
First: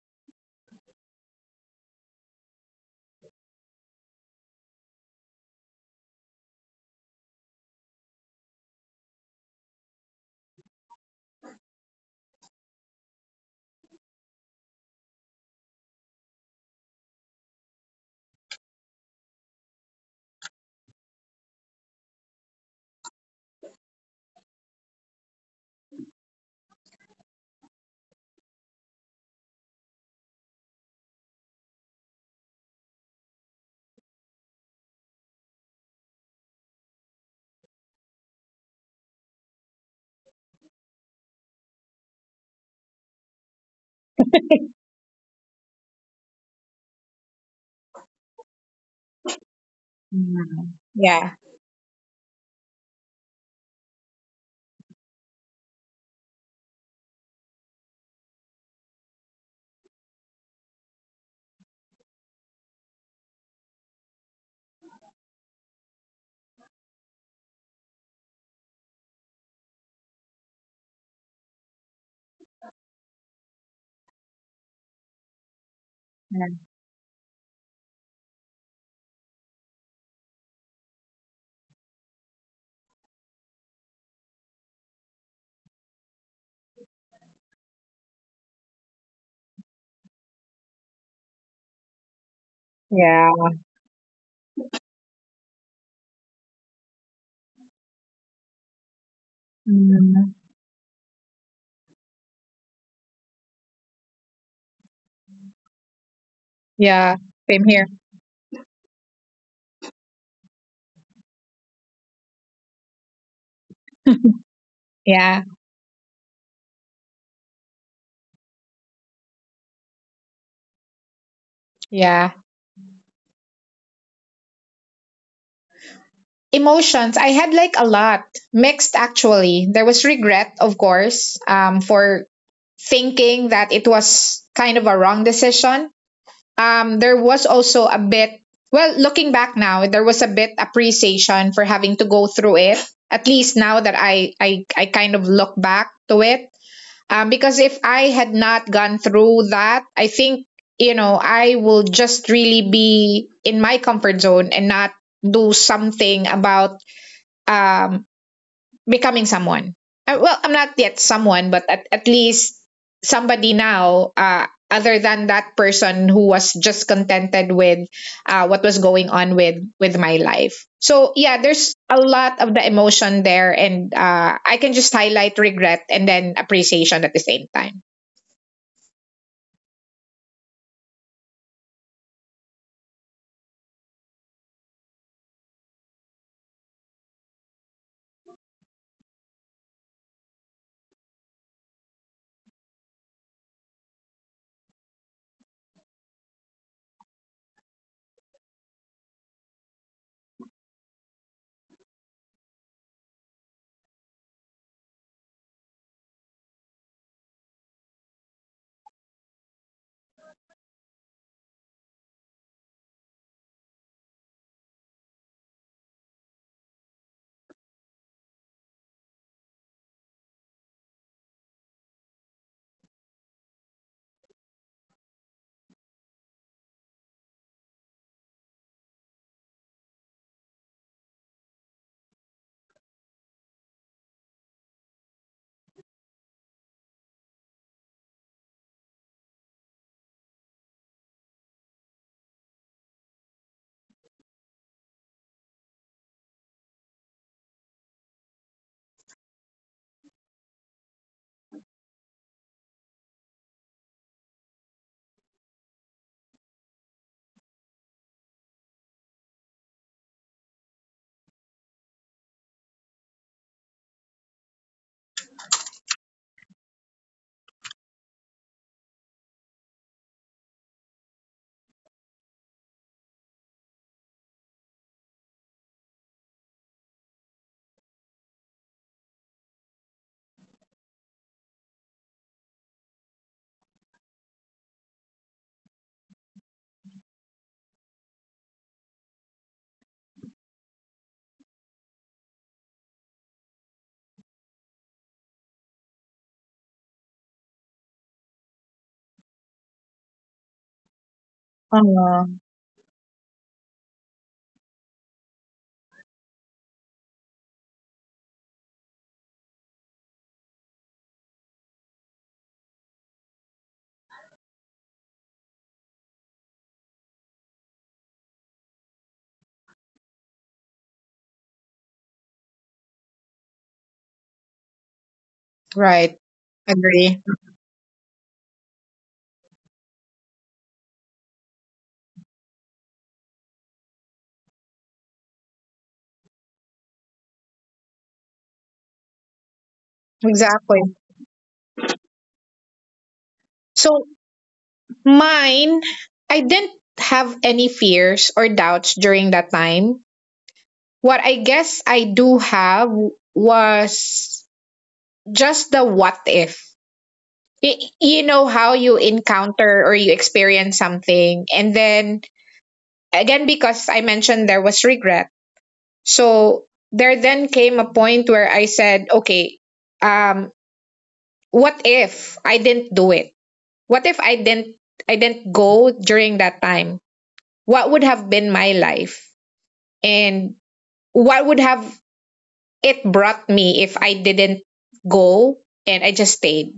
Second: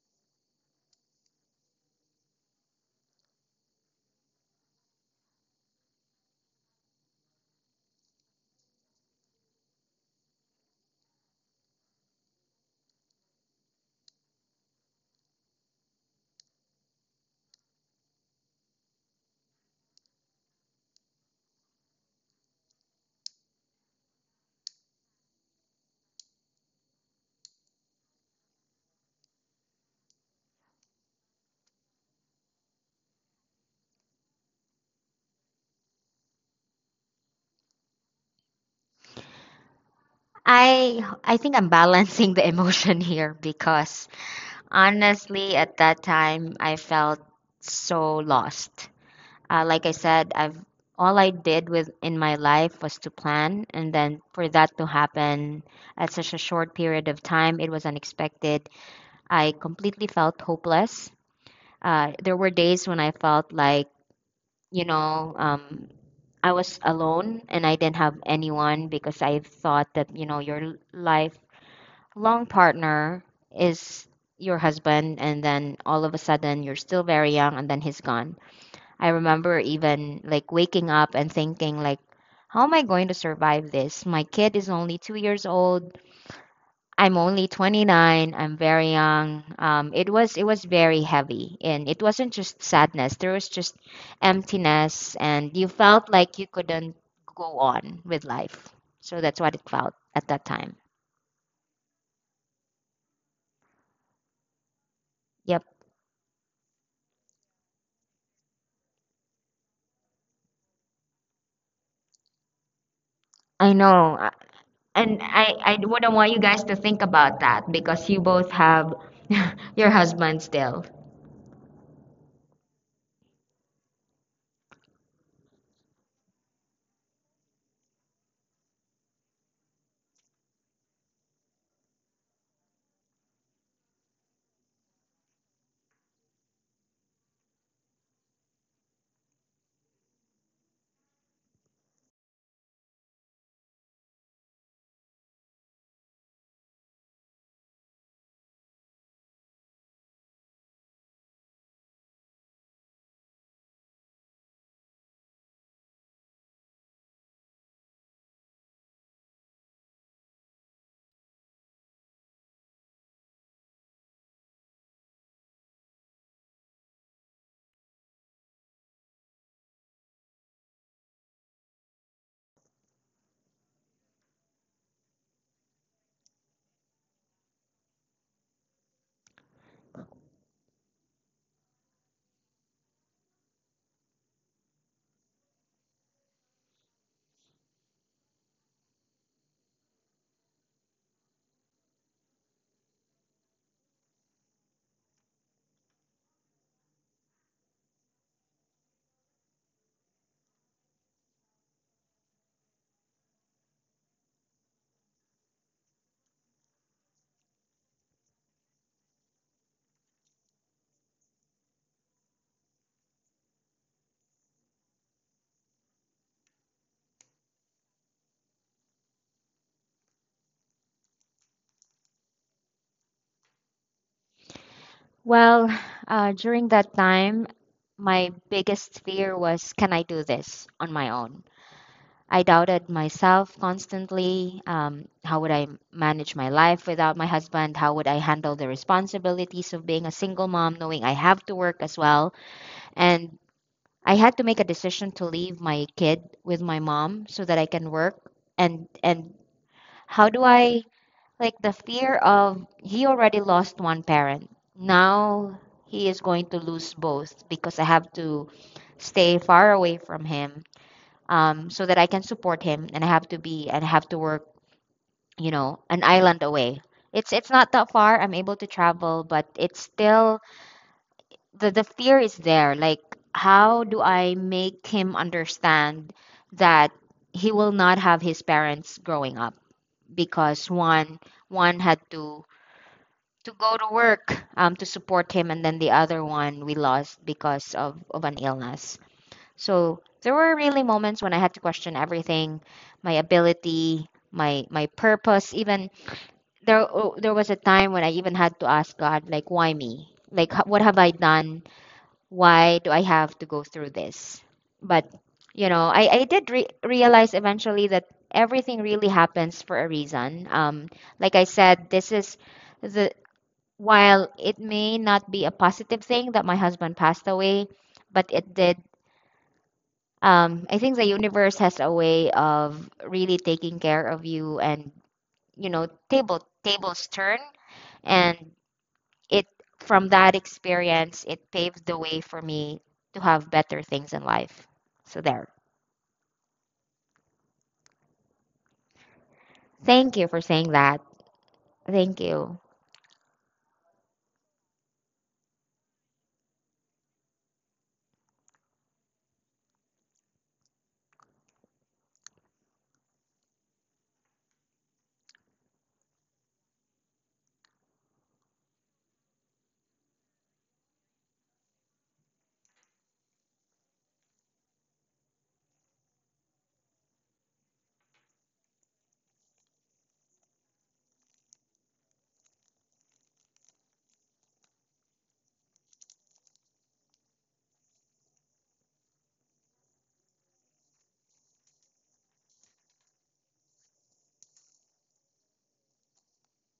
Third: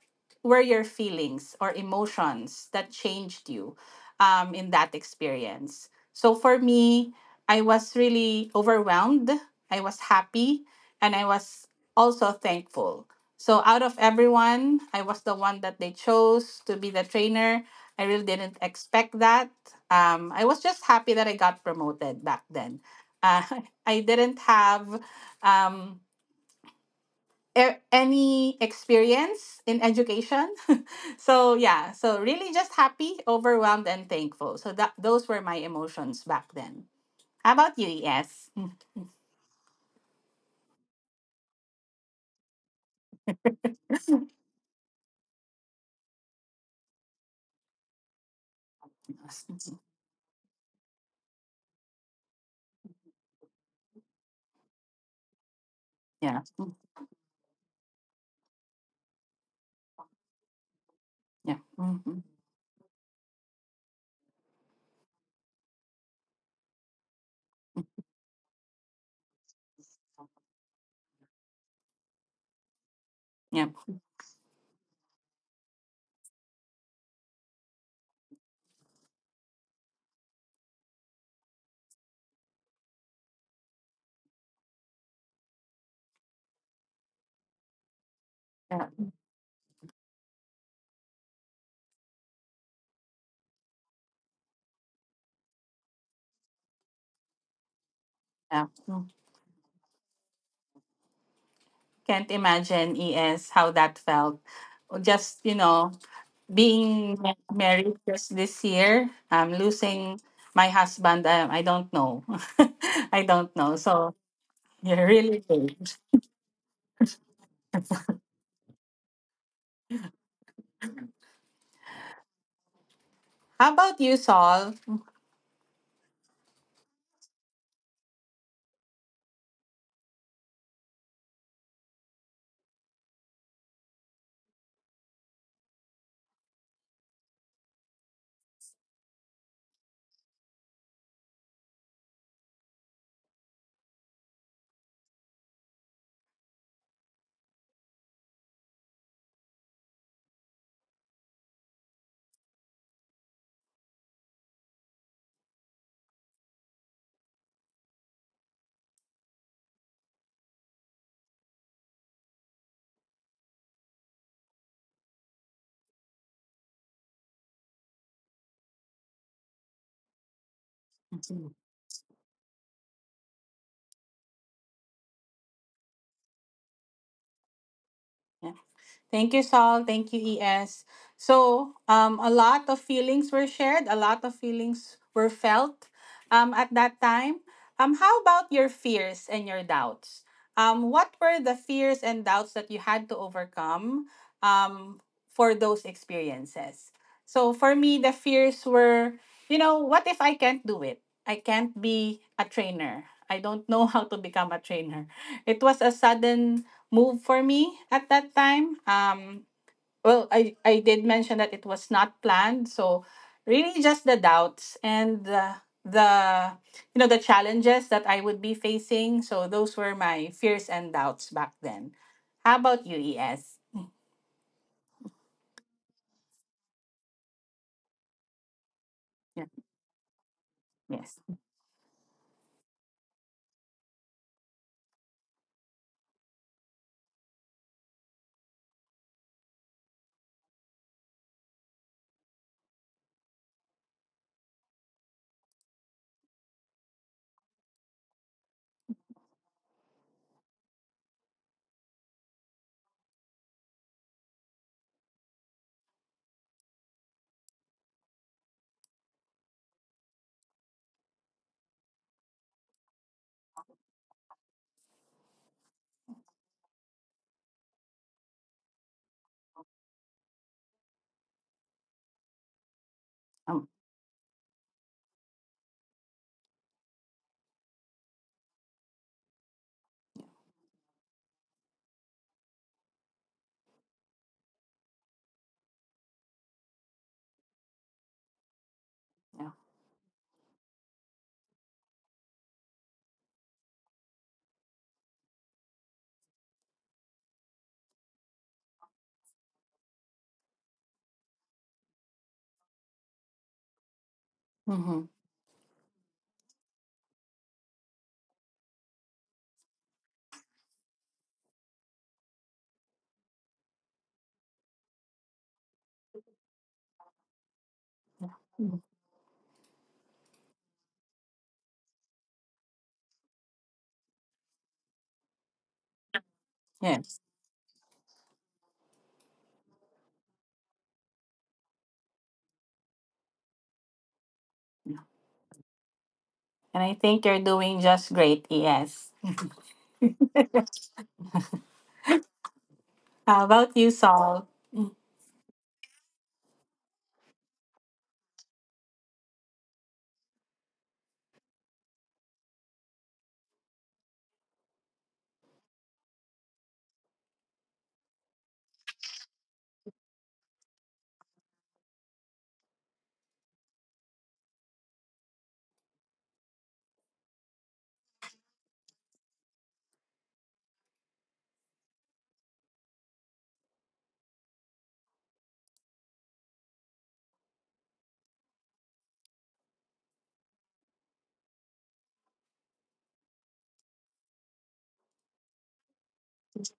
were your feelings or emotions that changed you in that experience. So for me, I was really overwhelmed. I was happy, and I was also thankful. So out of everyone, I was the one that they chose to be the trainer. I really didn't expect that. I was just happy that I got promoted back then. Uh, I didn't have um, any experience in education. So yeah, so really just happy, overwhelmed, and thankful. So that those were my emotions back then. How about you? Yes.
I think I'm balancing the emotion here because honestly, at that time, I felt so lost. Like I said, I've
Mm,
all I
yeah.
did with in my life was to plan, and then for that to happen at such a
Yeah.
short period of time, it was unexpected. I completely felt hopeless.
Yeah. mhm,
There were days when I felt like, you know, um, I was alone and I didn't have anyone because I thought that, you know, your life long partner
Yeah.
is your husband and then all of a sudden you're still very young and then he's gone. I remember even like waking up and thinking like how am I going to survive this? My kid is only 2 years old. I'm only 29. I'm
Yeah.
very young. It was very heavy and it wasn't just sadness.
Yeah.
There was just emptiness and you felt like you couldn't go on with
yeah.
life.
mm.
So that's what it felt at
Mm,
that time.
Can't imagine ES how that felt. Just you
Yep.
know, being
yeah, same here.
married just this year, losing my husband. I don't know. I don't
I
know. So
know.
yeah,
And
Yeah,
really.
I,
Big.
I wouldn't want you guys to think about that because you both have your husband still.
yeah.
How about you, Saul?
Emotions I had, like, a lot, mixed, actually. There was regret, of course, for thinking that it was kind of a wrong decision. Um, there was also a bit, well, looking back now, there was a bit appreciation for having to go through it. At least now that I kind of look back to it. Because if I had not gone through that, I think, you know, I will just really be in my comfort zone and not do something about um becoming someone. Well, I'm not yet someone, but at least somebody now, other than that person who was just contented with what was going on with my life. So yeah, there's a lot of the emotion there, and I can just highlight regret and then appreciation at the same time.
Yeah. Thank you, Saul. Thank you, ES. So, a lot of feelings were shared, a lot of feelings were felt at that time. How about your fears and your doubts? What were the fears and doubts that you had to overcome um, for those experiences? So, for me, the fears were, you know, what if I can't do it? I can't be a trainer. I don't know how to become a trainer. It was a sudden move for me at that time. Well, I did mention that it was not planned. So, really, just the doubts and the you know the challenges that I would be facing. So those were my fears and doubts back then. How about you, ES?
Well, during that time, my biggest fear
Yeah.
was, can I do this on my
Yes.
own? I doubted myself constantly. How would I manage my life without my husband? How would I handle the responsibilities of being a single mom, knowing I have to work as well? And I had to make a decision to leave my kid with my mom so that I can work and how do I, like, the fear of he already lost one parent. Now he is going to lose both because I have to stay far away from him, so that I can support him, and I have to be and I have to work, you know, an island away. It's not that far. I'm able to travel, but it's still the fear is there. Like,
Um,
how do I make him understand that he will not have his parents growing up because one had to go to work to support him and then the other one we lost because of an illness.
yeah.
So there were really moments when I had to question everything. My ability, my purpose even. There, oh, there was a time when I even had to ask God, like, why me? Like, what have I done?
Uh,
Why do I have to go through this? But
Mm-hmm.
you know I did realize eventually that everything really happens for a reason. Like I said, this is the while it may not be a positive thing that my husband passed away, but it
Mm-hmm.
did. I think the universe has a way of really taking care of you, and you know,
right.
table tables
Yes.
Agree.
turn, and it from that experience, it paved the way for me to have better things in life. So there.
And I think you're doing just great, ES.
Thank you for saying
Exactly.
that. Thank you.
How about you,
So,
Saul?
mine, I didn't have any fears or doubts during that time. What I guess I do have was just the what if. You know how you encounter or you experience something, and then again, because I mentioned there was regret. So there then came a point where I said, okay, um, what if I didn't do it? What if I didn't go during that time? What would have been my life, and what would have it brought me if I didn't go and I just stayed.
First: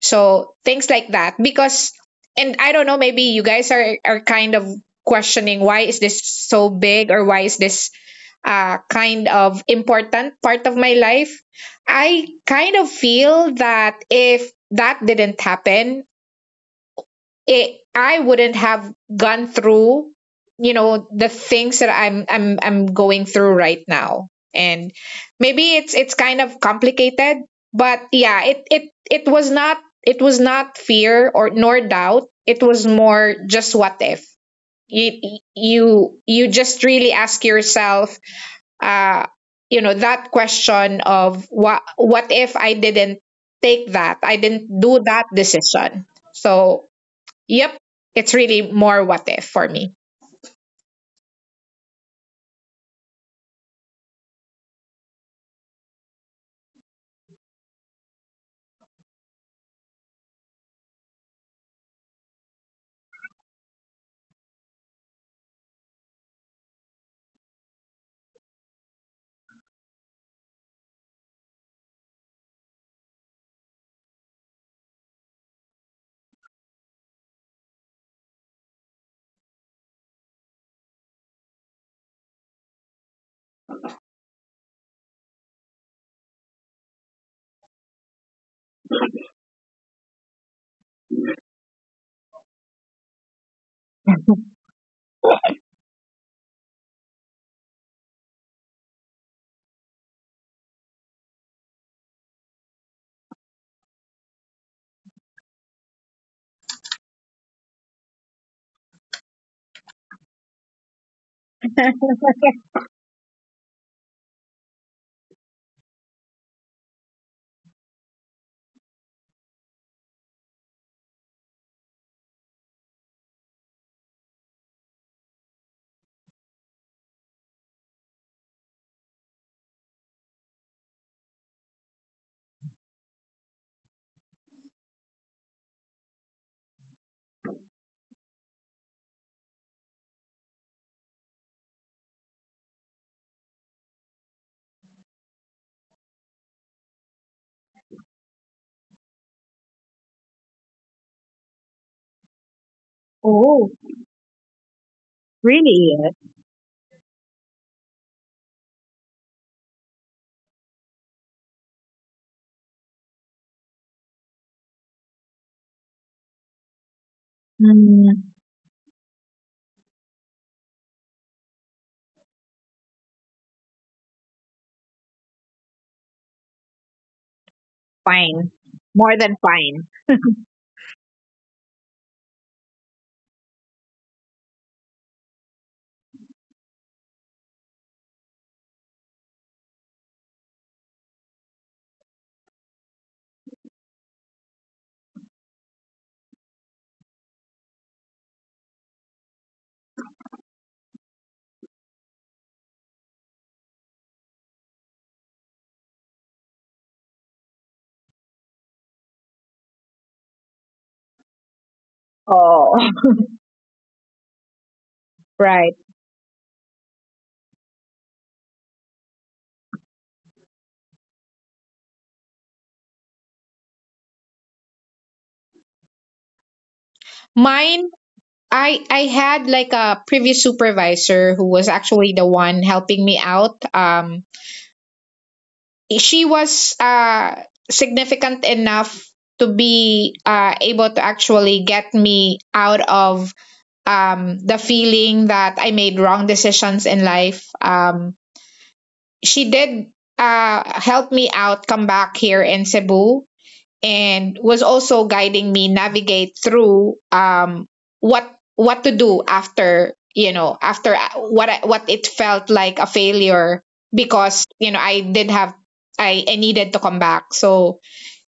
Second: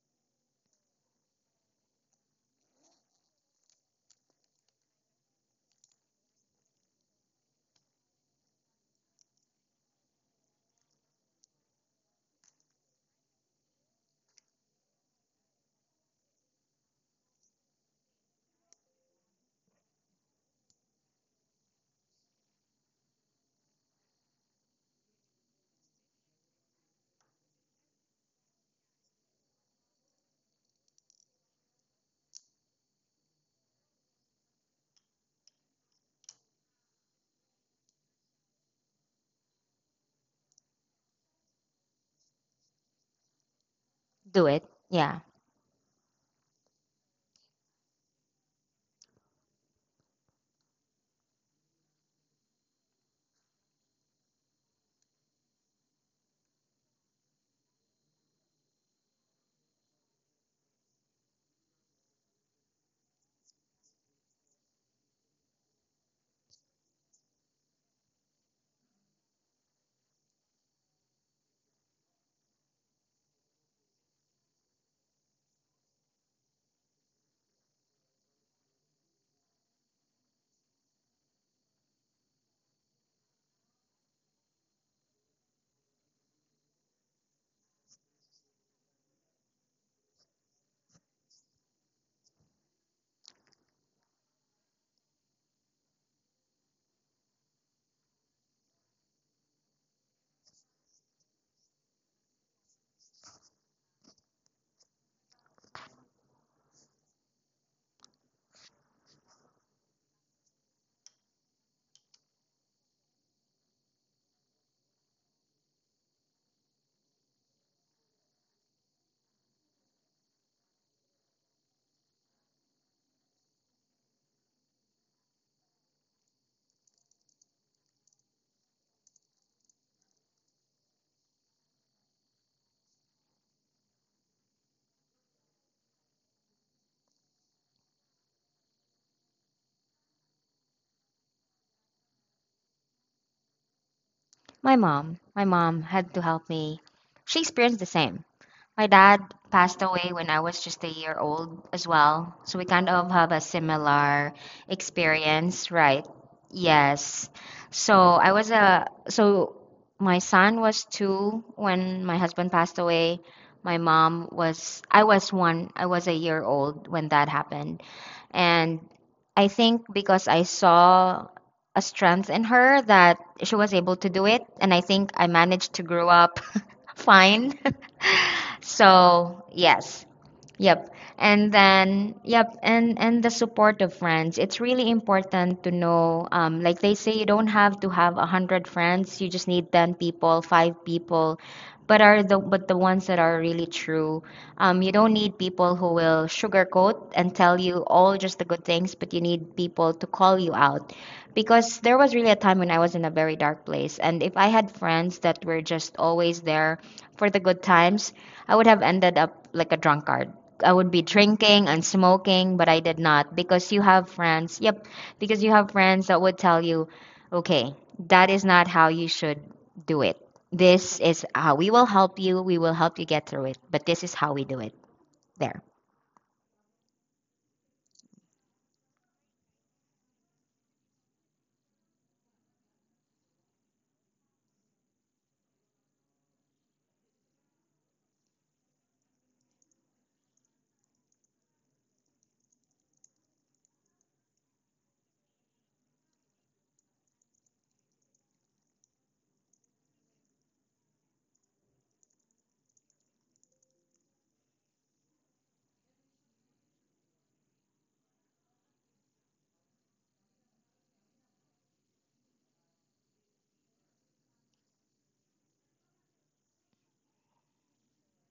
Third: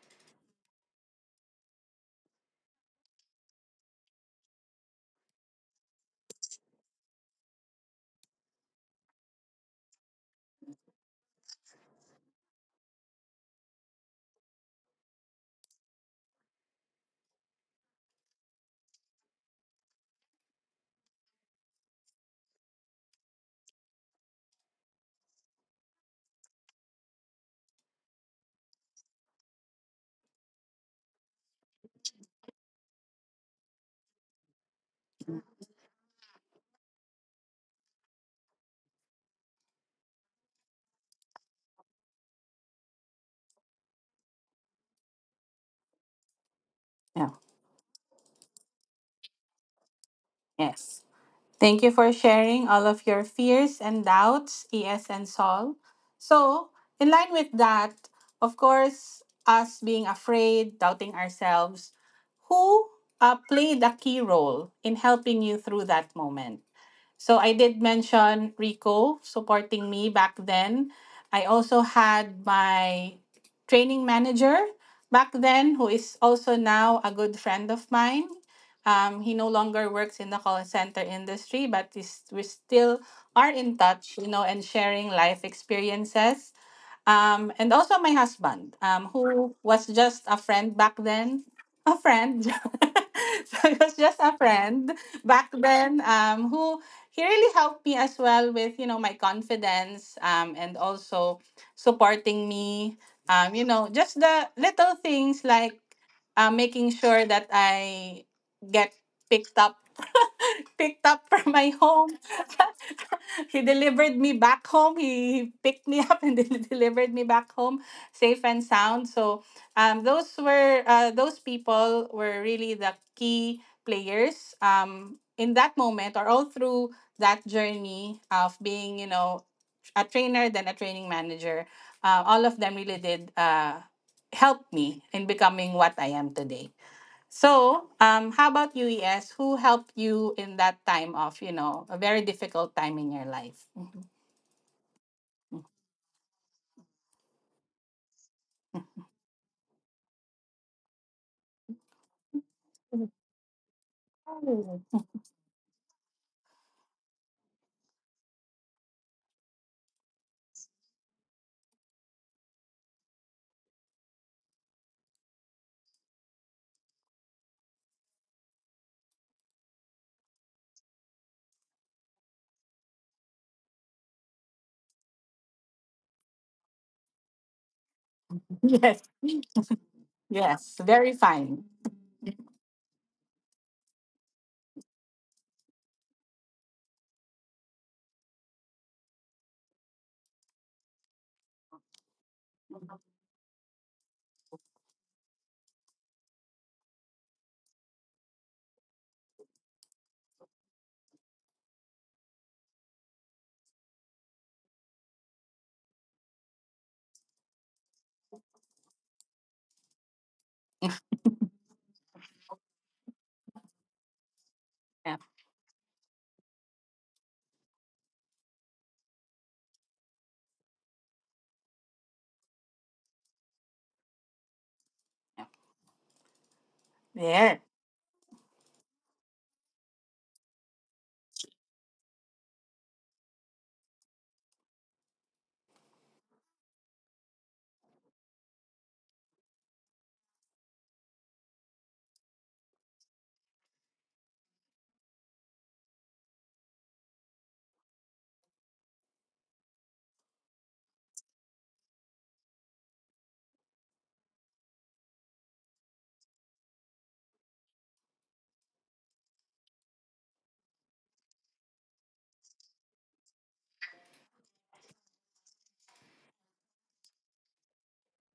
So things like that, because, and I don't know, maybe you guys are kind of questioning why is this so big or why is this kind of important part of my life. I kind of feel that if that didn't happen, it, I wouldn't have gone through, you know, the things that I'm going through right now. And maybe it's kind of complicated, but yeah, it was not, it was not fear or nor doubt. It was more just what if. You just really ask yourself, uh, you know, that question of what if I didn't take that? I
Do it.
didn't do
Yeah.
that decision. So
Yeah.
yep. It's really more what if for me.
Yes. Thank you for sharing all of your fears and doubts, ES and Sol. So, in line with that, of course, us being afraid, doubting ourselves, who played a key role in helping you through that moment? So, I did mention Rico supporting me back then. I also had my training manager back then, who is also now a good friend of mine. He no longer works in the call center industry, but is, we still are in touch, you know, and sharing life experiences. And also my husband, who was just a friend back then. A friend. So he was just a friend back then, who he really helped me as well with, you know, my confidence, and also supporting me. You know, just the little things like making sure that I get picked up picked up from my home he delivered me back home. He picked me up and then delivered me back home safe and sound. So um, those people were really the key players in that moment or all through that journey of being, you know, a trainer then a training manager. All of them really did help me in becoming what I am today. So, how about UES? Who helped you in that time of, you know, a very difficult time in your life?
My mom had to help me. She experienced the same. My dad passed away when I was just a year old as well. So we kind of have a
Oh,
similar
Oh.
experience, right?
really?
Yes. So my son was two when my husband passed away. I was a year old when that happened.
Mm,
And I think because I saw a strength in her that she was able to do it. And I think I managed to grow up fine.
fine.
Yes,
More than
So,
fine.
yes.
yes,
Yep.
very
And
fine.
then, yep, and the support of friends. It's really important to know, like they say, you don't have to have a hundred friends. You just need 10 people, five people, but the ones that are really true. You don't need people who will sugarcoat and tell you all just the good things, but you need people to call you out. Because there was really a time when I was in a very dark place, and if I had friends that were just always there for the good times, I would have ended up like a drunkard. I would be drinking and smoking,
Oh,
but I did not because you have friends. Yep,
Yeah,
because you
right.
have friends that would tell you, okay, that is not how you should do it. This is how we will help you. We will help you get through it, but this is how we do it.
yeah.
There.
There.
Mine, I had like a previous supervisor who was actually the one helping me out. Um, she was significant enough to be able to actually get me out of the feeling that I made wrong decisions in life. She did help me out, come back here in Cebu, and was also guiding me navigate through, what to do after, you know, after what I, what it felt like a failure, because, you know, I did have I needed to come back. So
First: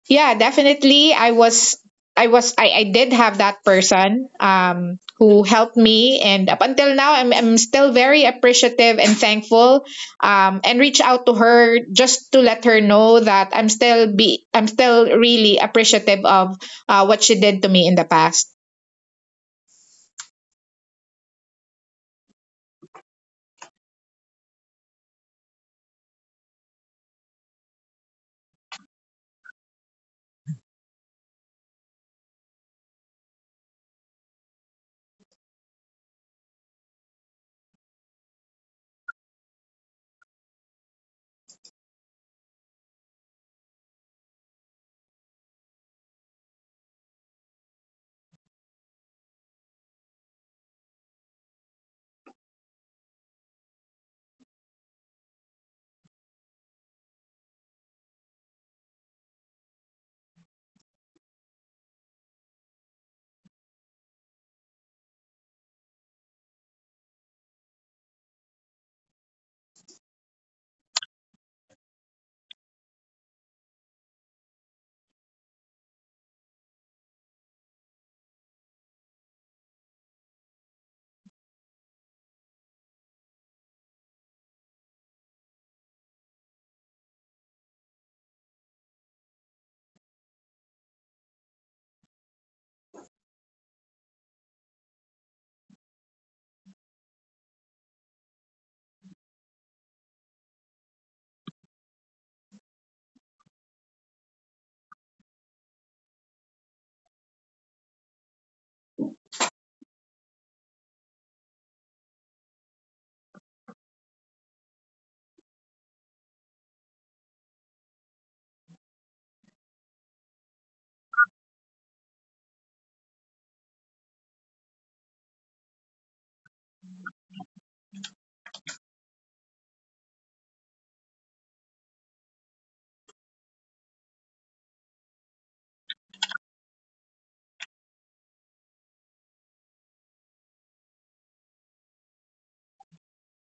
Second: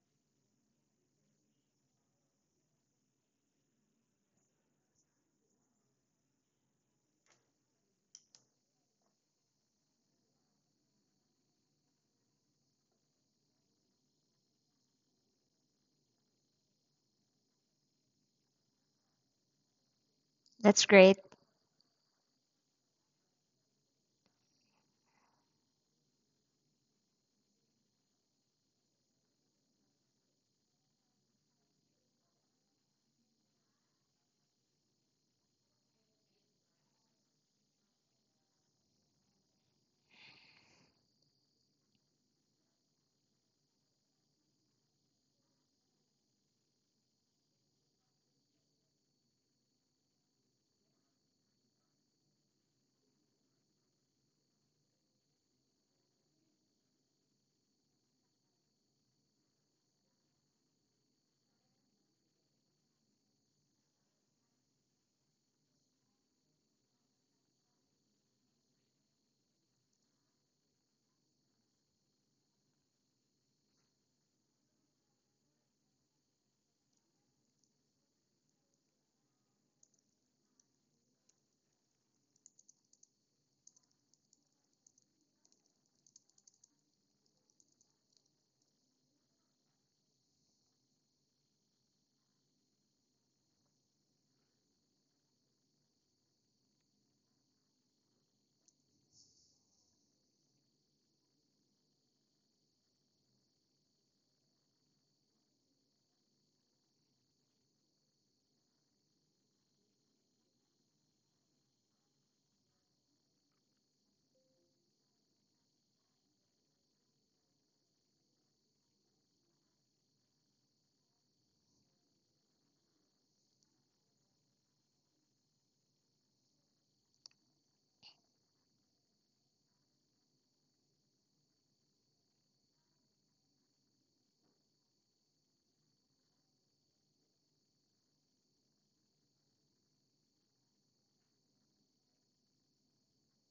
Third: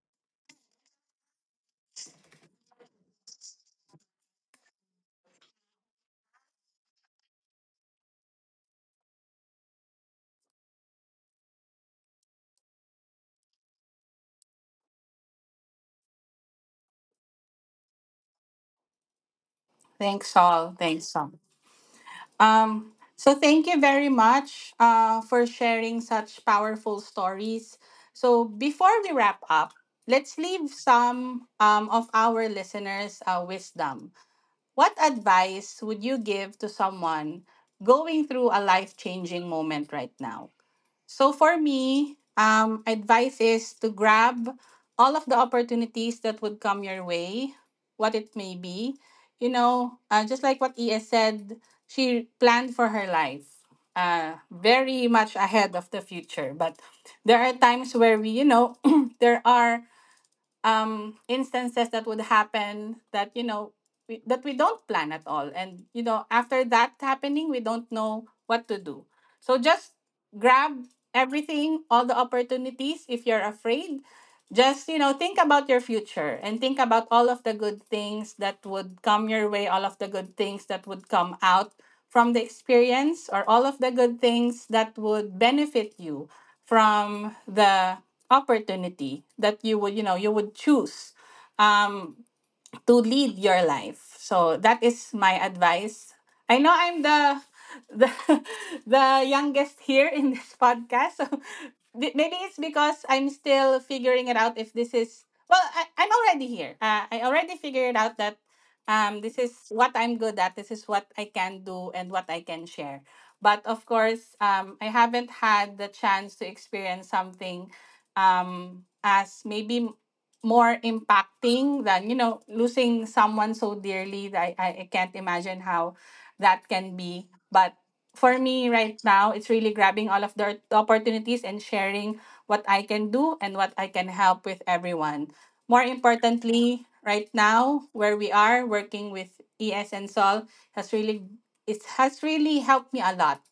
yeah, definitely. I was, I did have that person who helped me, and up until now I'm still very appreciative and thankful and reach out to her just to let her know that I'm still really appreciative of what she did to me in the past.
Thanks all.
That's
Thanks
great.
all. So thank you very much for sharing such powerful stories. So before we wrap up, let's leave some of our listeners wisdom. What advice would you give to someone going through a life changing moment right now? So, for me, advice is to grab all of the opportunities that would come your way, what it may be. You know, just like what ES said, she planned for her life very much ahead of the future. But there are times where we, you know, there are instances that would happen that you know that we don't plan at all, and you know after that happening we don't know what to do, so just grab everything, all the opportunities. If you're afraid, just you know think about your future and think about all of the good things that would come your way, all of the good things that would come out from the experience, or all of the good things that would benefit you from the opportunity that you would you know you would choose Um, to lead your life. So that is my advice. I know I'm the, the youngest here in this podcast. So maybe it's because I'm still figuring it out if this is well, I'm already here. I already figured out that this is what I'm good at, this is what I can do and what I can share. But of course, I haven't had the chance to experience something as maybe more impacting than you know losing someone so dearly that I can't imagine how that can be, but for me right now it's really grabbing all of the opportunities and sharing what I can do and what I can help with everyone. More importantly right now where we are working with ES and Sol has really, it has really helped me a lot,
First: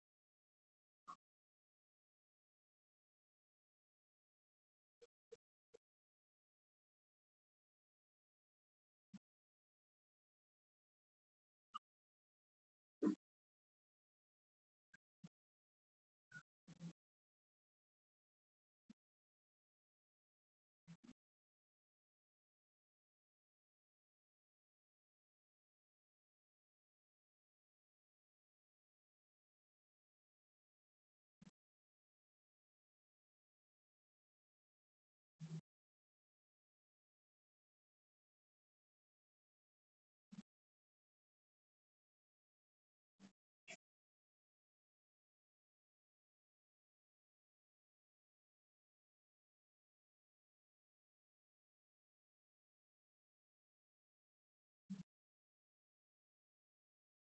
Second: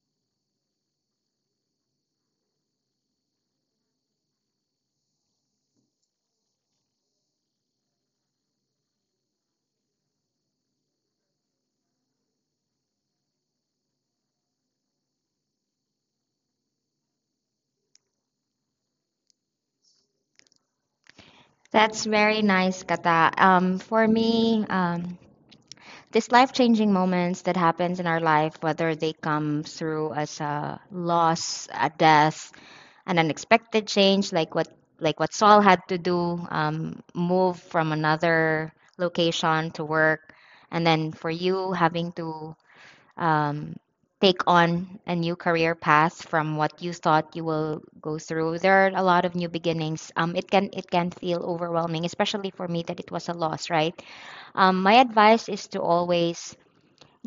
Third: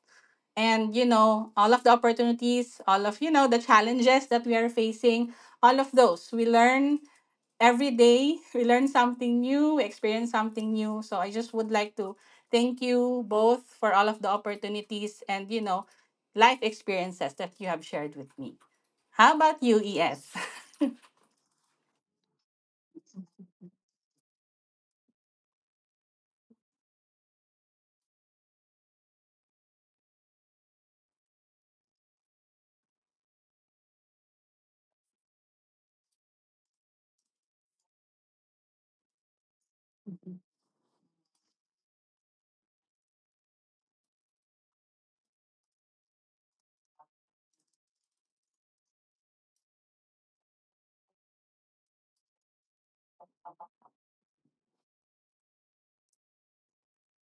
and you know all of the opportunities, all of you know the challenges that we are facing, all of those we learn, every day we learn something new, we experience something new. So I just would like to thank you both for all of the opportunities and you know life experiences that you have shared with me. How about you, ES?
That's very nice, Kata. For me, these life-changing moments that happens in our life, whether they come through as a loss, a death, an unexpected change like what Saul had to do, move from another location to work, and then for you having to um, take on a new career path from what you thought you will go through. There are a lot of new beginnings. It can feel overwhelming, especially for me that it was a loss, right? My advice is to always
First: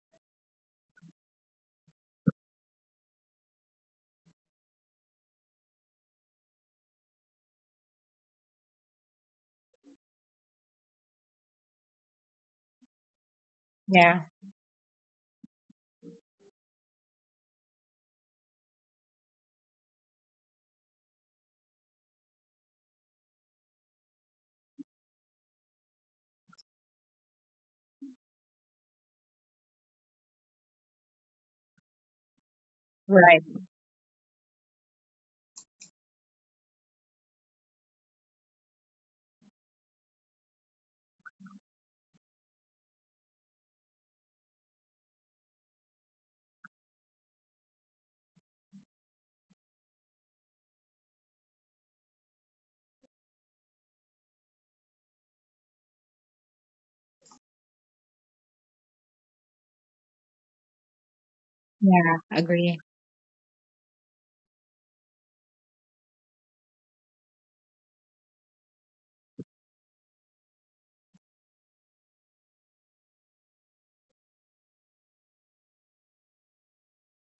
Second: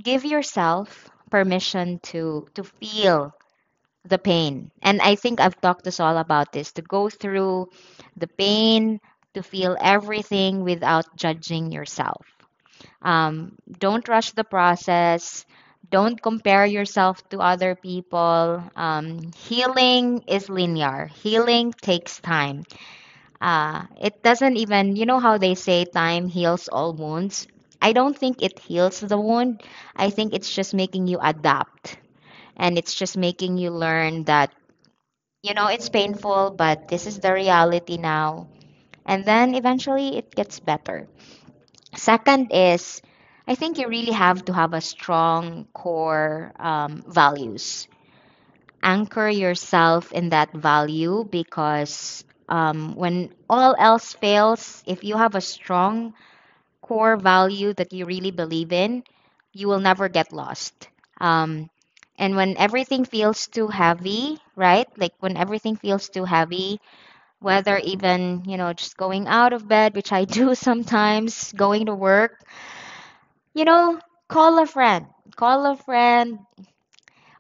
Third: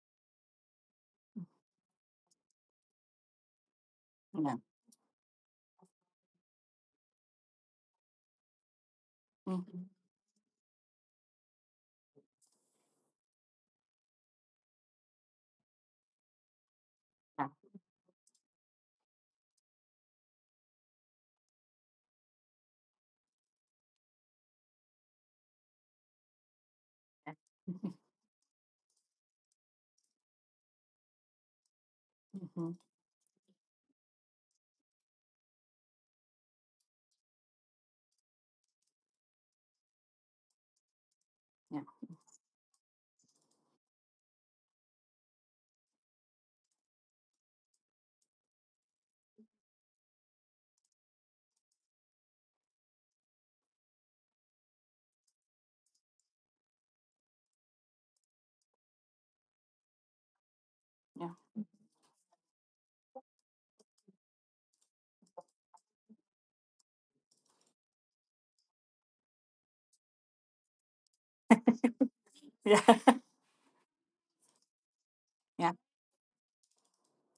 give yourself permission to feel the
Yeah.
pain. And I think I've talked us all about this to go through the pain, to feel
Mhm.
everything without judging yourself. Don't
Yeah,
rush the process. Don't compare yourself to
Yeah.
other people. Healing is linear. Healing takes time. It doesn't even, you know how they say time heals all
Yeah.
wounds? I don't think it heals the wound. I think it's just making you adapt
Mhm.
and it's just
right.
making you learn that, you know, it's painful, but this is the reality now. And then eventually it gets better.
Yeah.
Second is, I think you really have to have a strong core values. Anchor yourself in that value because when all else fails, if you have a strong core value that you really believe in, you will never get lost.
Yeah.
Um,
Yeah,
and when
agree.
everything feels too heavy, right? Like when everything feels too heavy, whether even, you know, just going out of bed, which I do sometimes, going to work,
Yeah.
you know, call a friend, call
Yeah.
a friend,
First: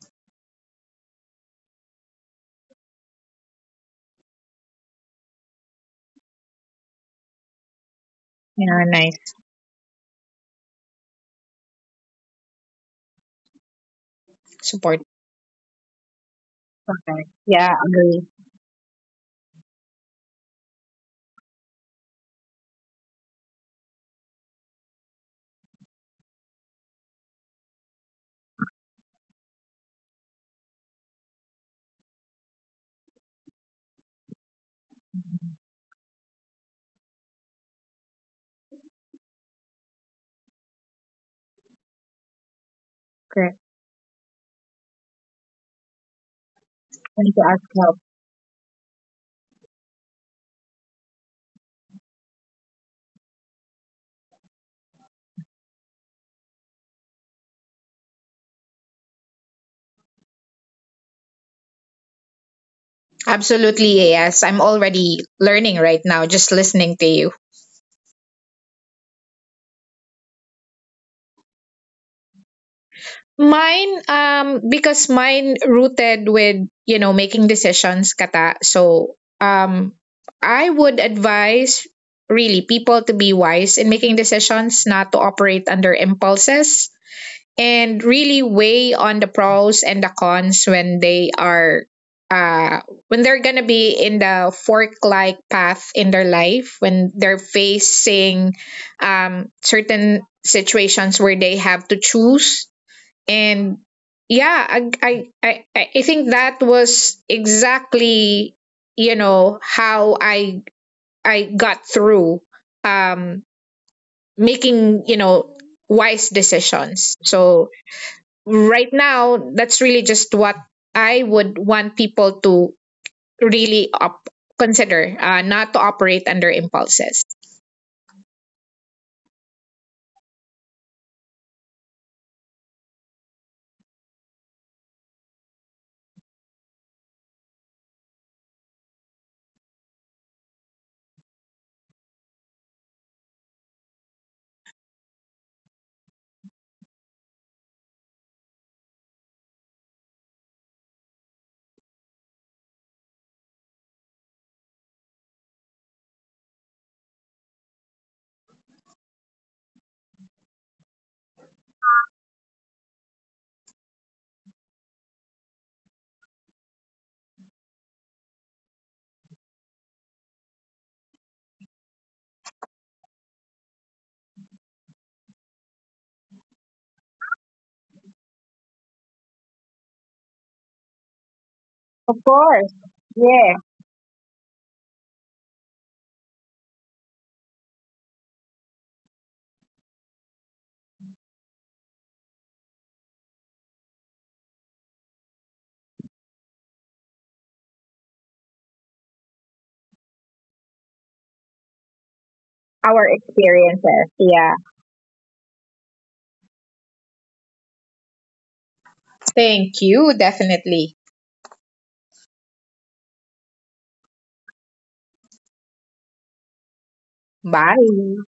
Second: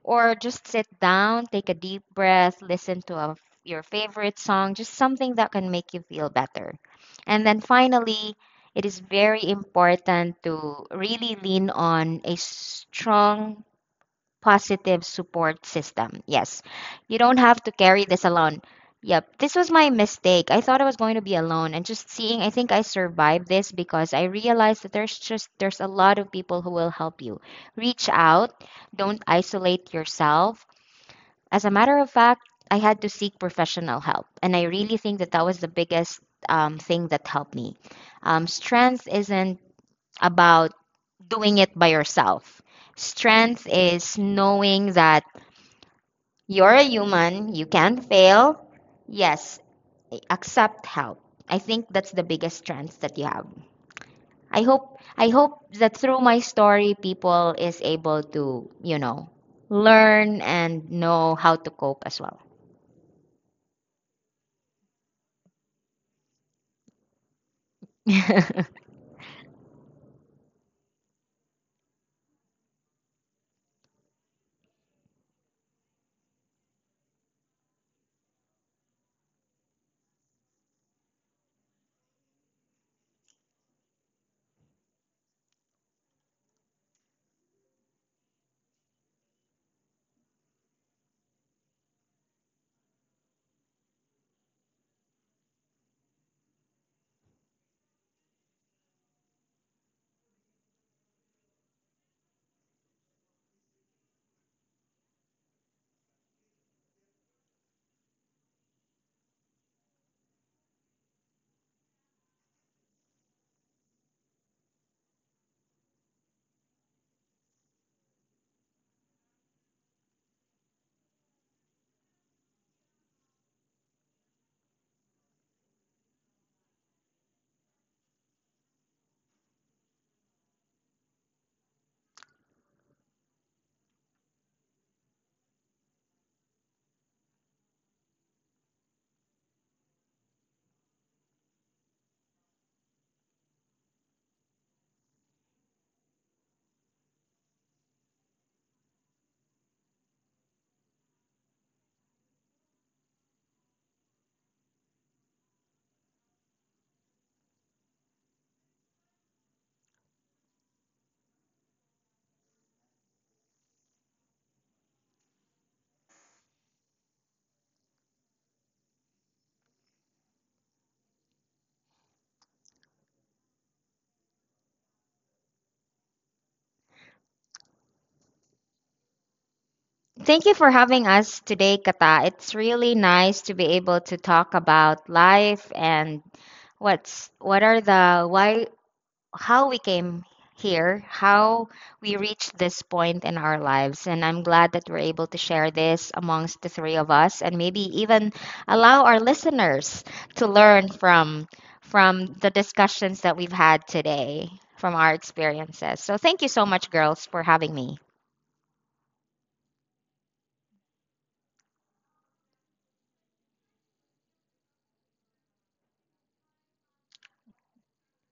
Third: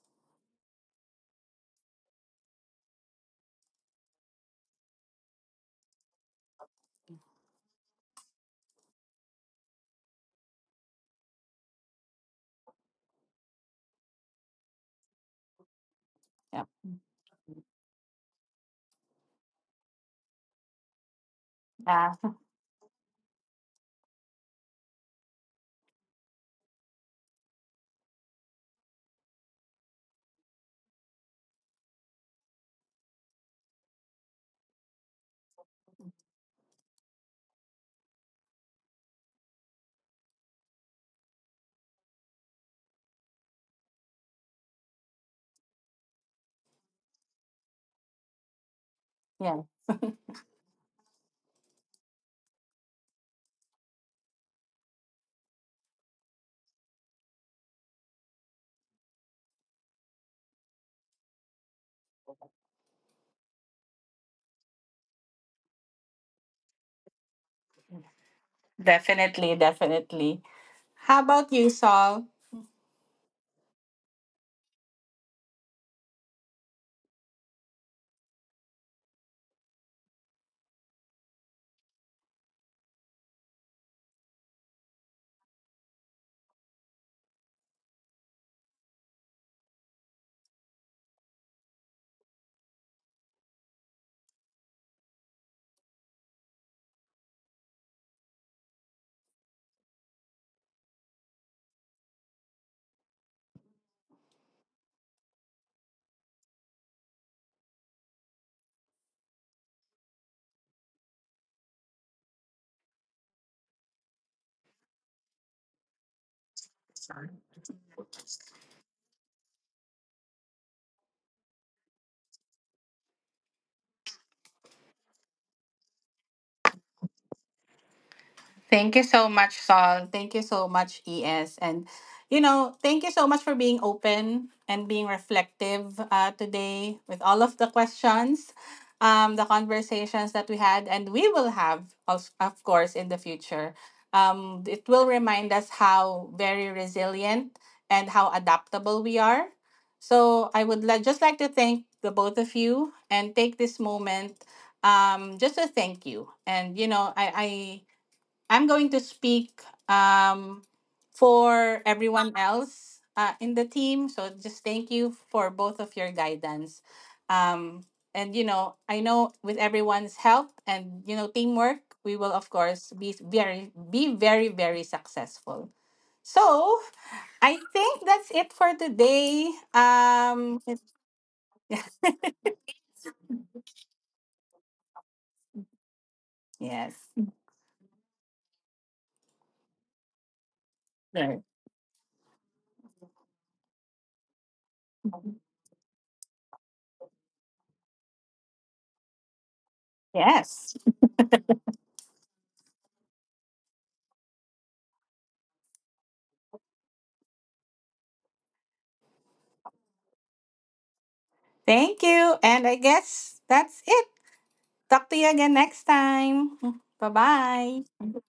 or just sit down, take a deep breath, listen to a, your favorite song, just something that can make you feel better. And then finally,
Yeah,
it is
nice.
very important to really lean on a strong
Support.
positive support system. Yes.
Yeah.
You
Okay.
don't
Mm-hmm.
have
Yeah,
to carry this
agree.
alone. Yep. This was my mistake. I thought I was going to be alone and just
Yeah.
seeing I think I survived this because I realized that there's a lot of people who will help you. Reach out. Don't isolate yourself. As a matter of fact, I had to seek professional help and I really think that that was the biggest thing that helped me. Strength isn't about doing it by yourself.
Correct.
Strength is knowing that you're a
I need to
human,
ask
you
help.
can fail. Yes,
Yeah.
accept help. I think that's the biggest strength that you have. I hope that through my story people is able to, you know, learn and know how to cope as well.
Absolutely, yes. I'm already learning right now just listening to you.
Definitely. Definitely. How about you, Saul?
Mine, because mine rooted with, you know, making decisions, kata. So, um, I would advise really people to be wise in making decisions, not to operate under impulses, and really weigh on the pros and the cons when they are, uh, when they're gonna be in the fork-like path in their life, when they're facing, certain situations where they have to choose. And yeah, I think that was exactly, you know, how I got through um making, you know, wise decisions. So right now, that's really just what I would want people to really consider, not to operate under impulses.
Thank you so much, Saul. Thank you so much, ES. And, you know, thank you so much for being open and being reflective today with all of the questions, the conversations that we had, and we will have, of course, in the future. It will remind us how very resilient and how adaptable we are. So I would like just like to thank the both of you and take this moment just to thank you. And, you know, I'm going to speak um, for everyone else in the team. So just thank you for both of your guidance. Um, and, you know, I know with everyone's help and, you know, teamwork, we will, of course, be very, very successful. So I think that's it for today.
Thank you for having us today,
Of
Kata. It's
course.
really nice to
Yeah.
be able to talk about life and
Yes.
what's what are the why how we came here,
Right.
how we reached this point in our lives. And I'm glad that we're able to share this amongst the three of us and maybe even allow our listeners to
Yes.
learn from the
Our
discussions that we've had
experiences.
today,
Yeah.
from our experiences. So thank you so much, girls, for having me.
Thank you, definitely.
Thank you. And I guess that's it. Talk to you again next time. Bye-bye.
Bye.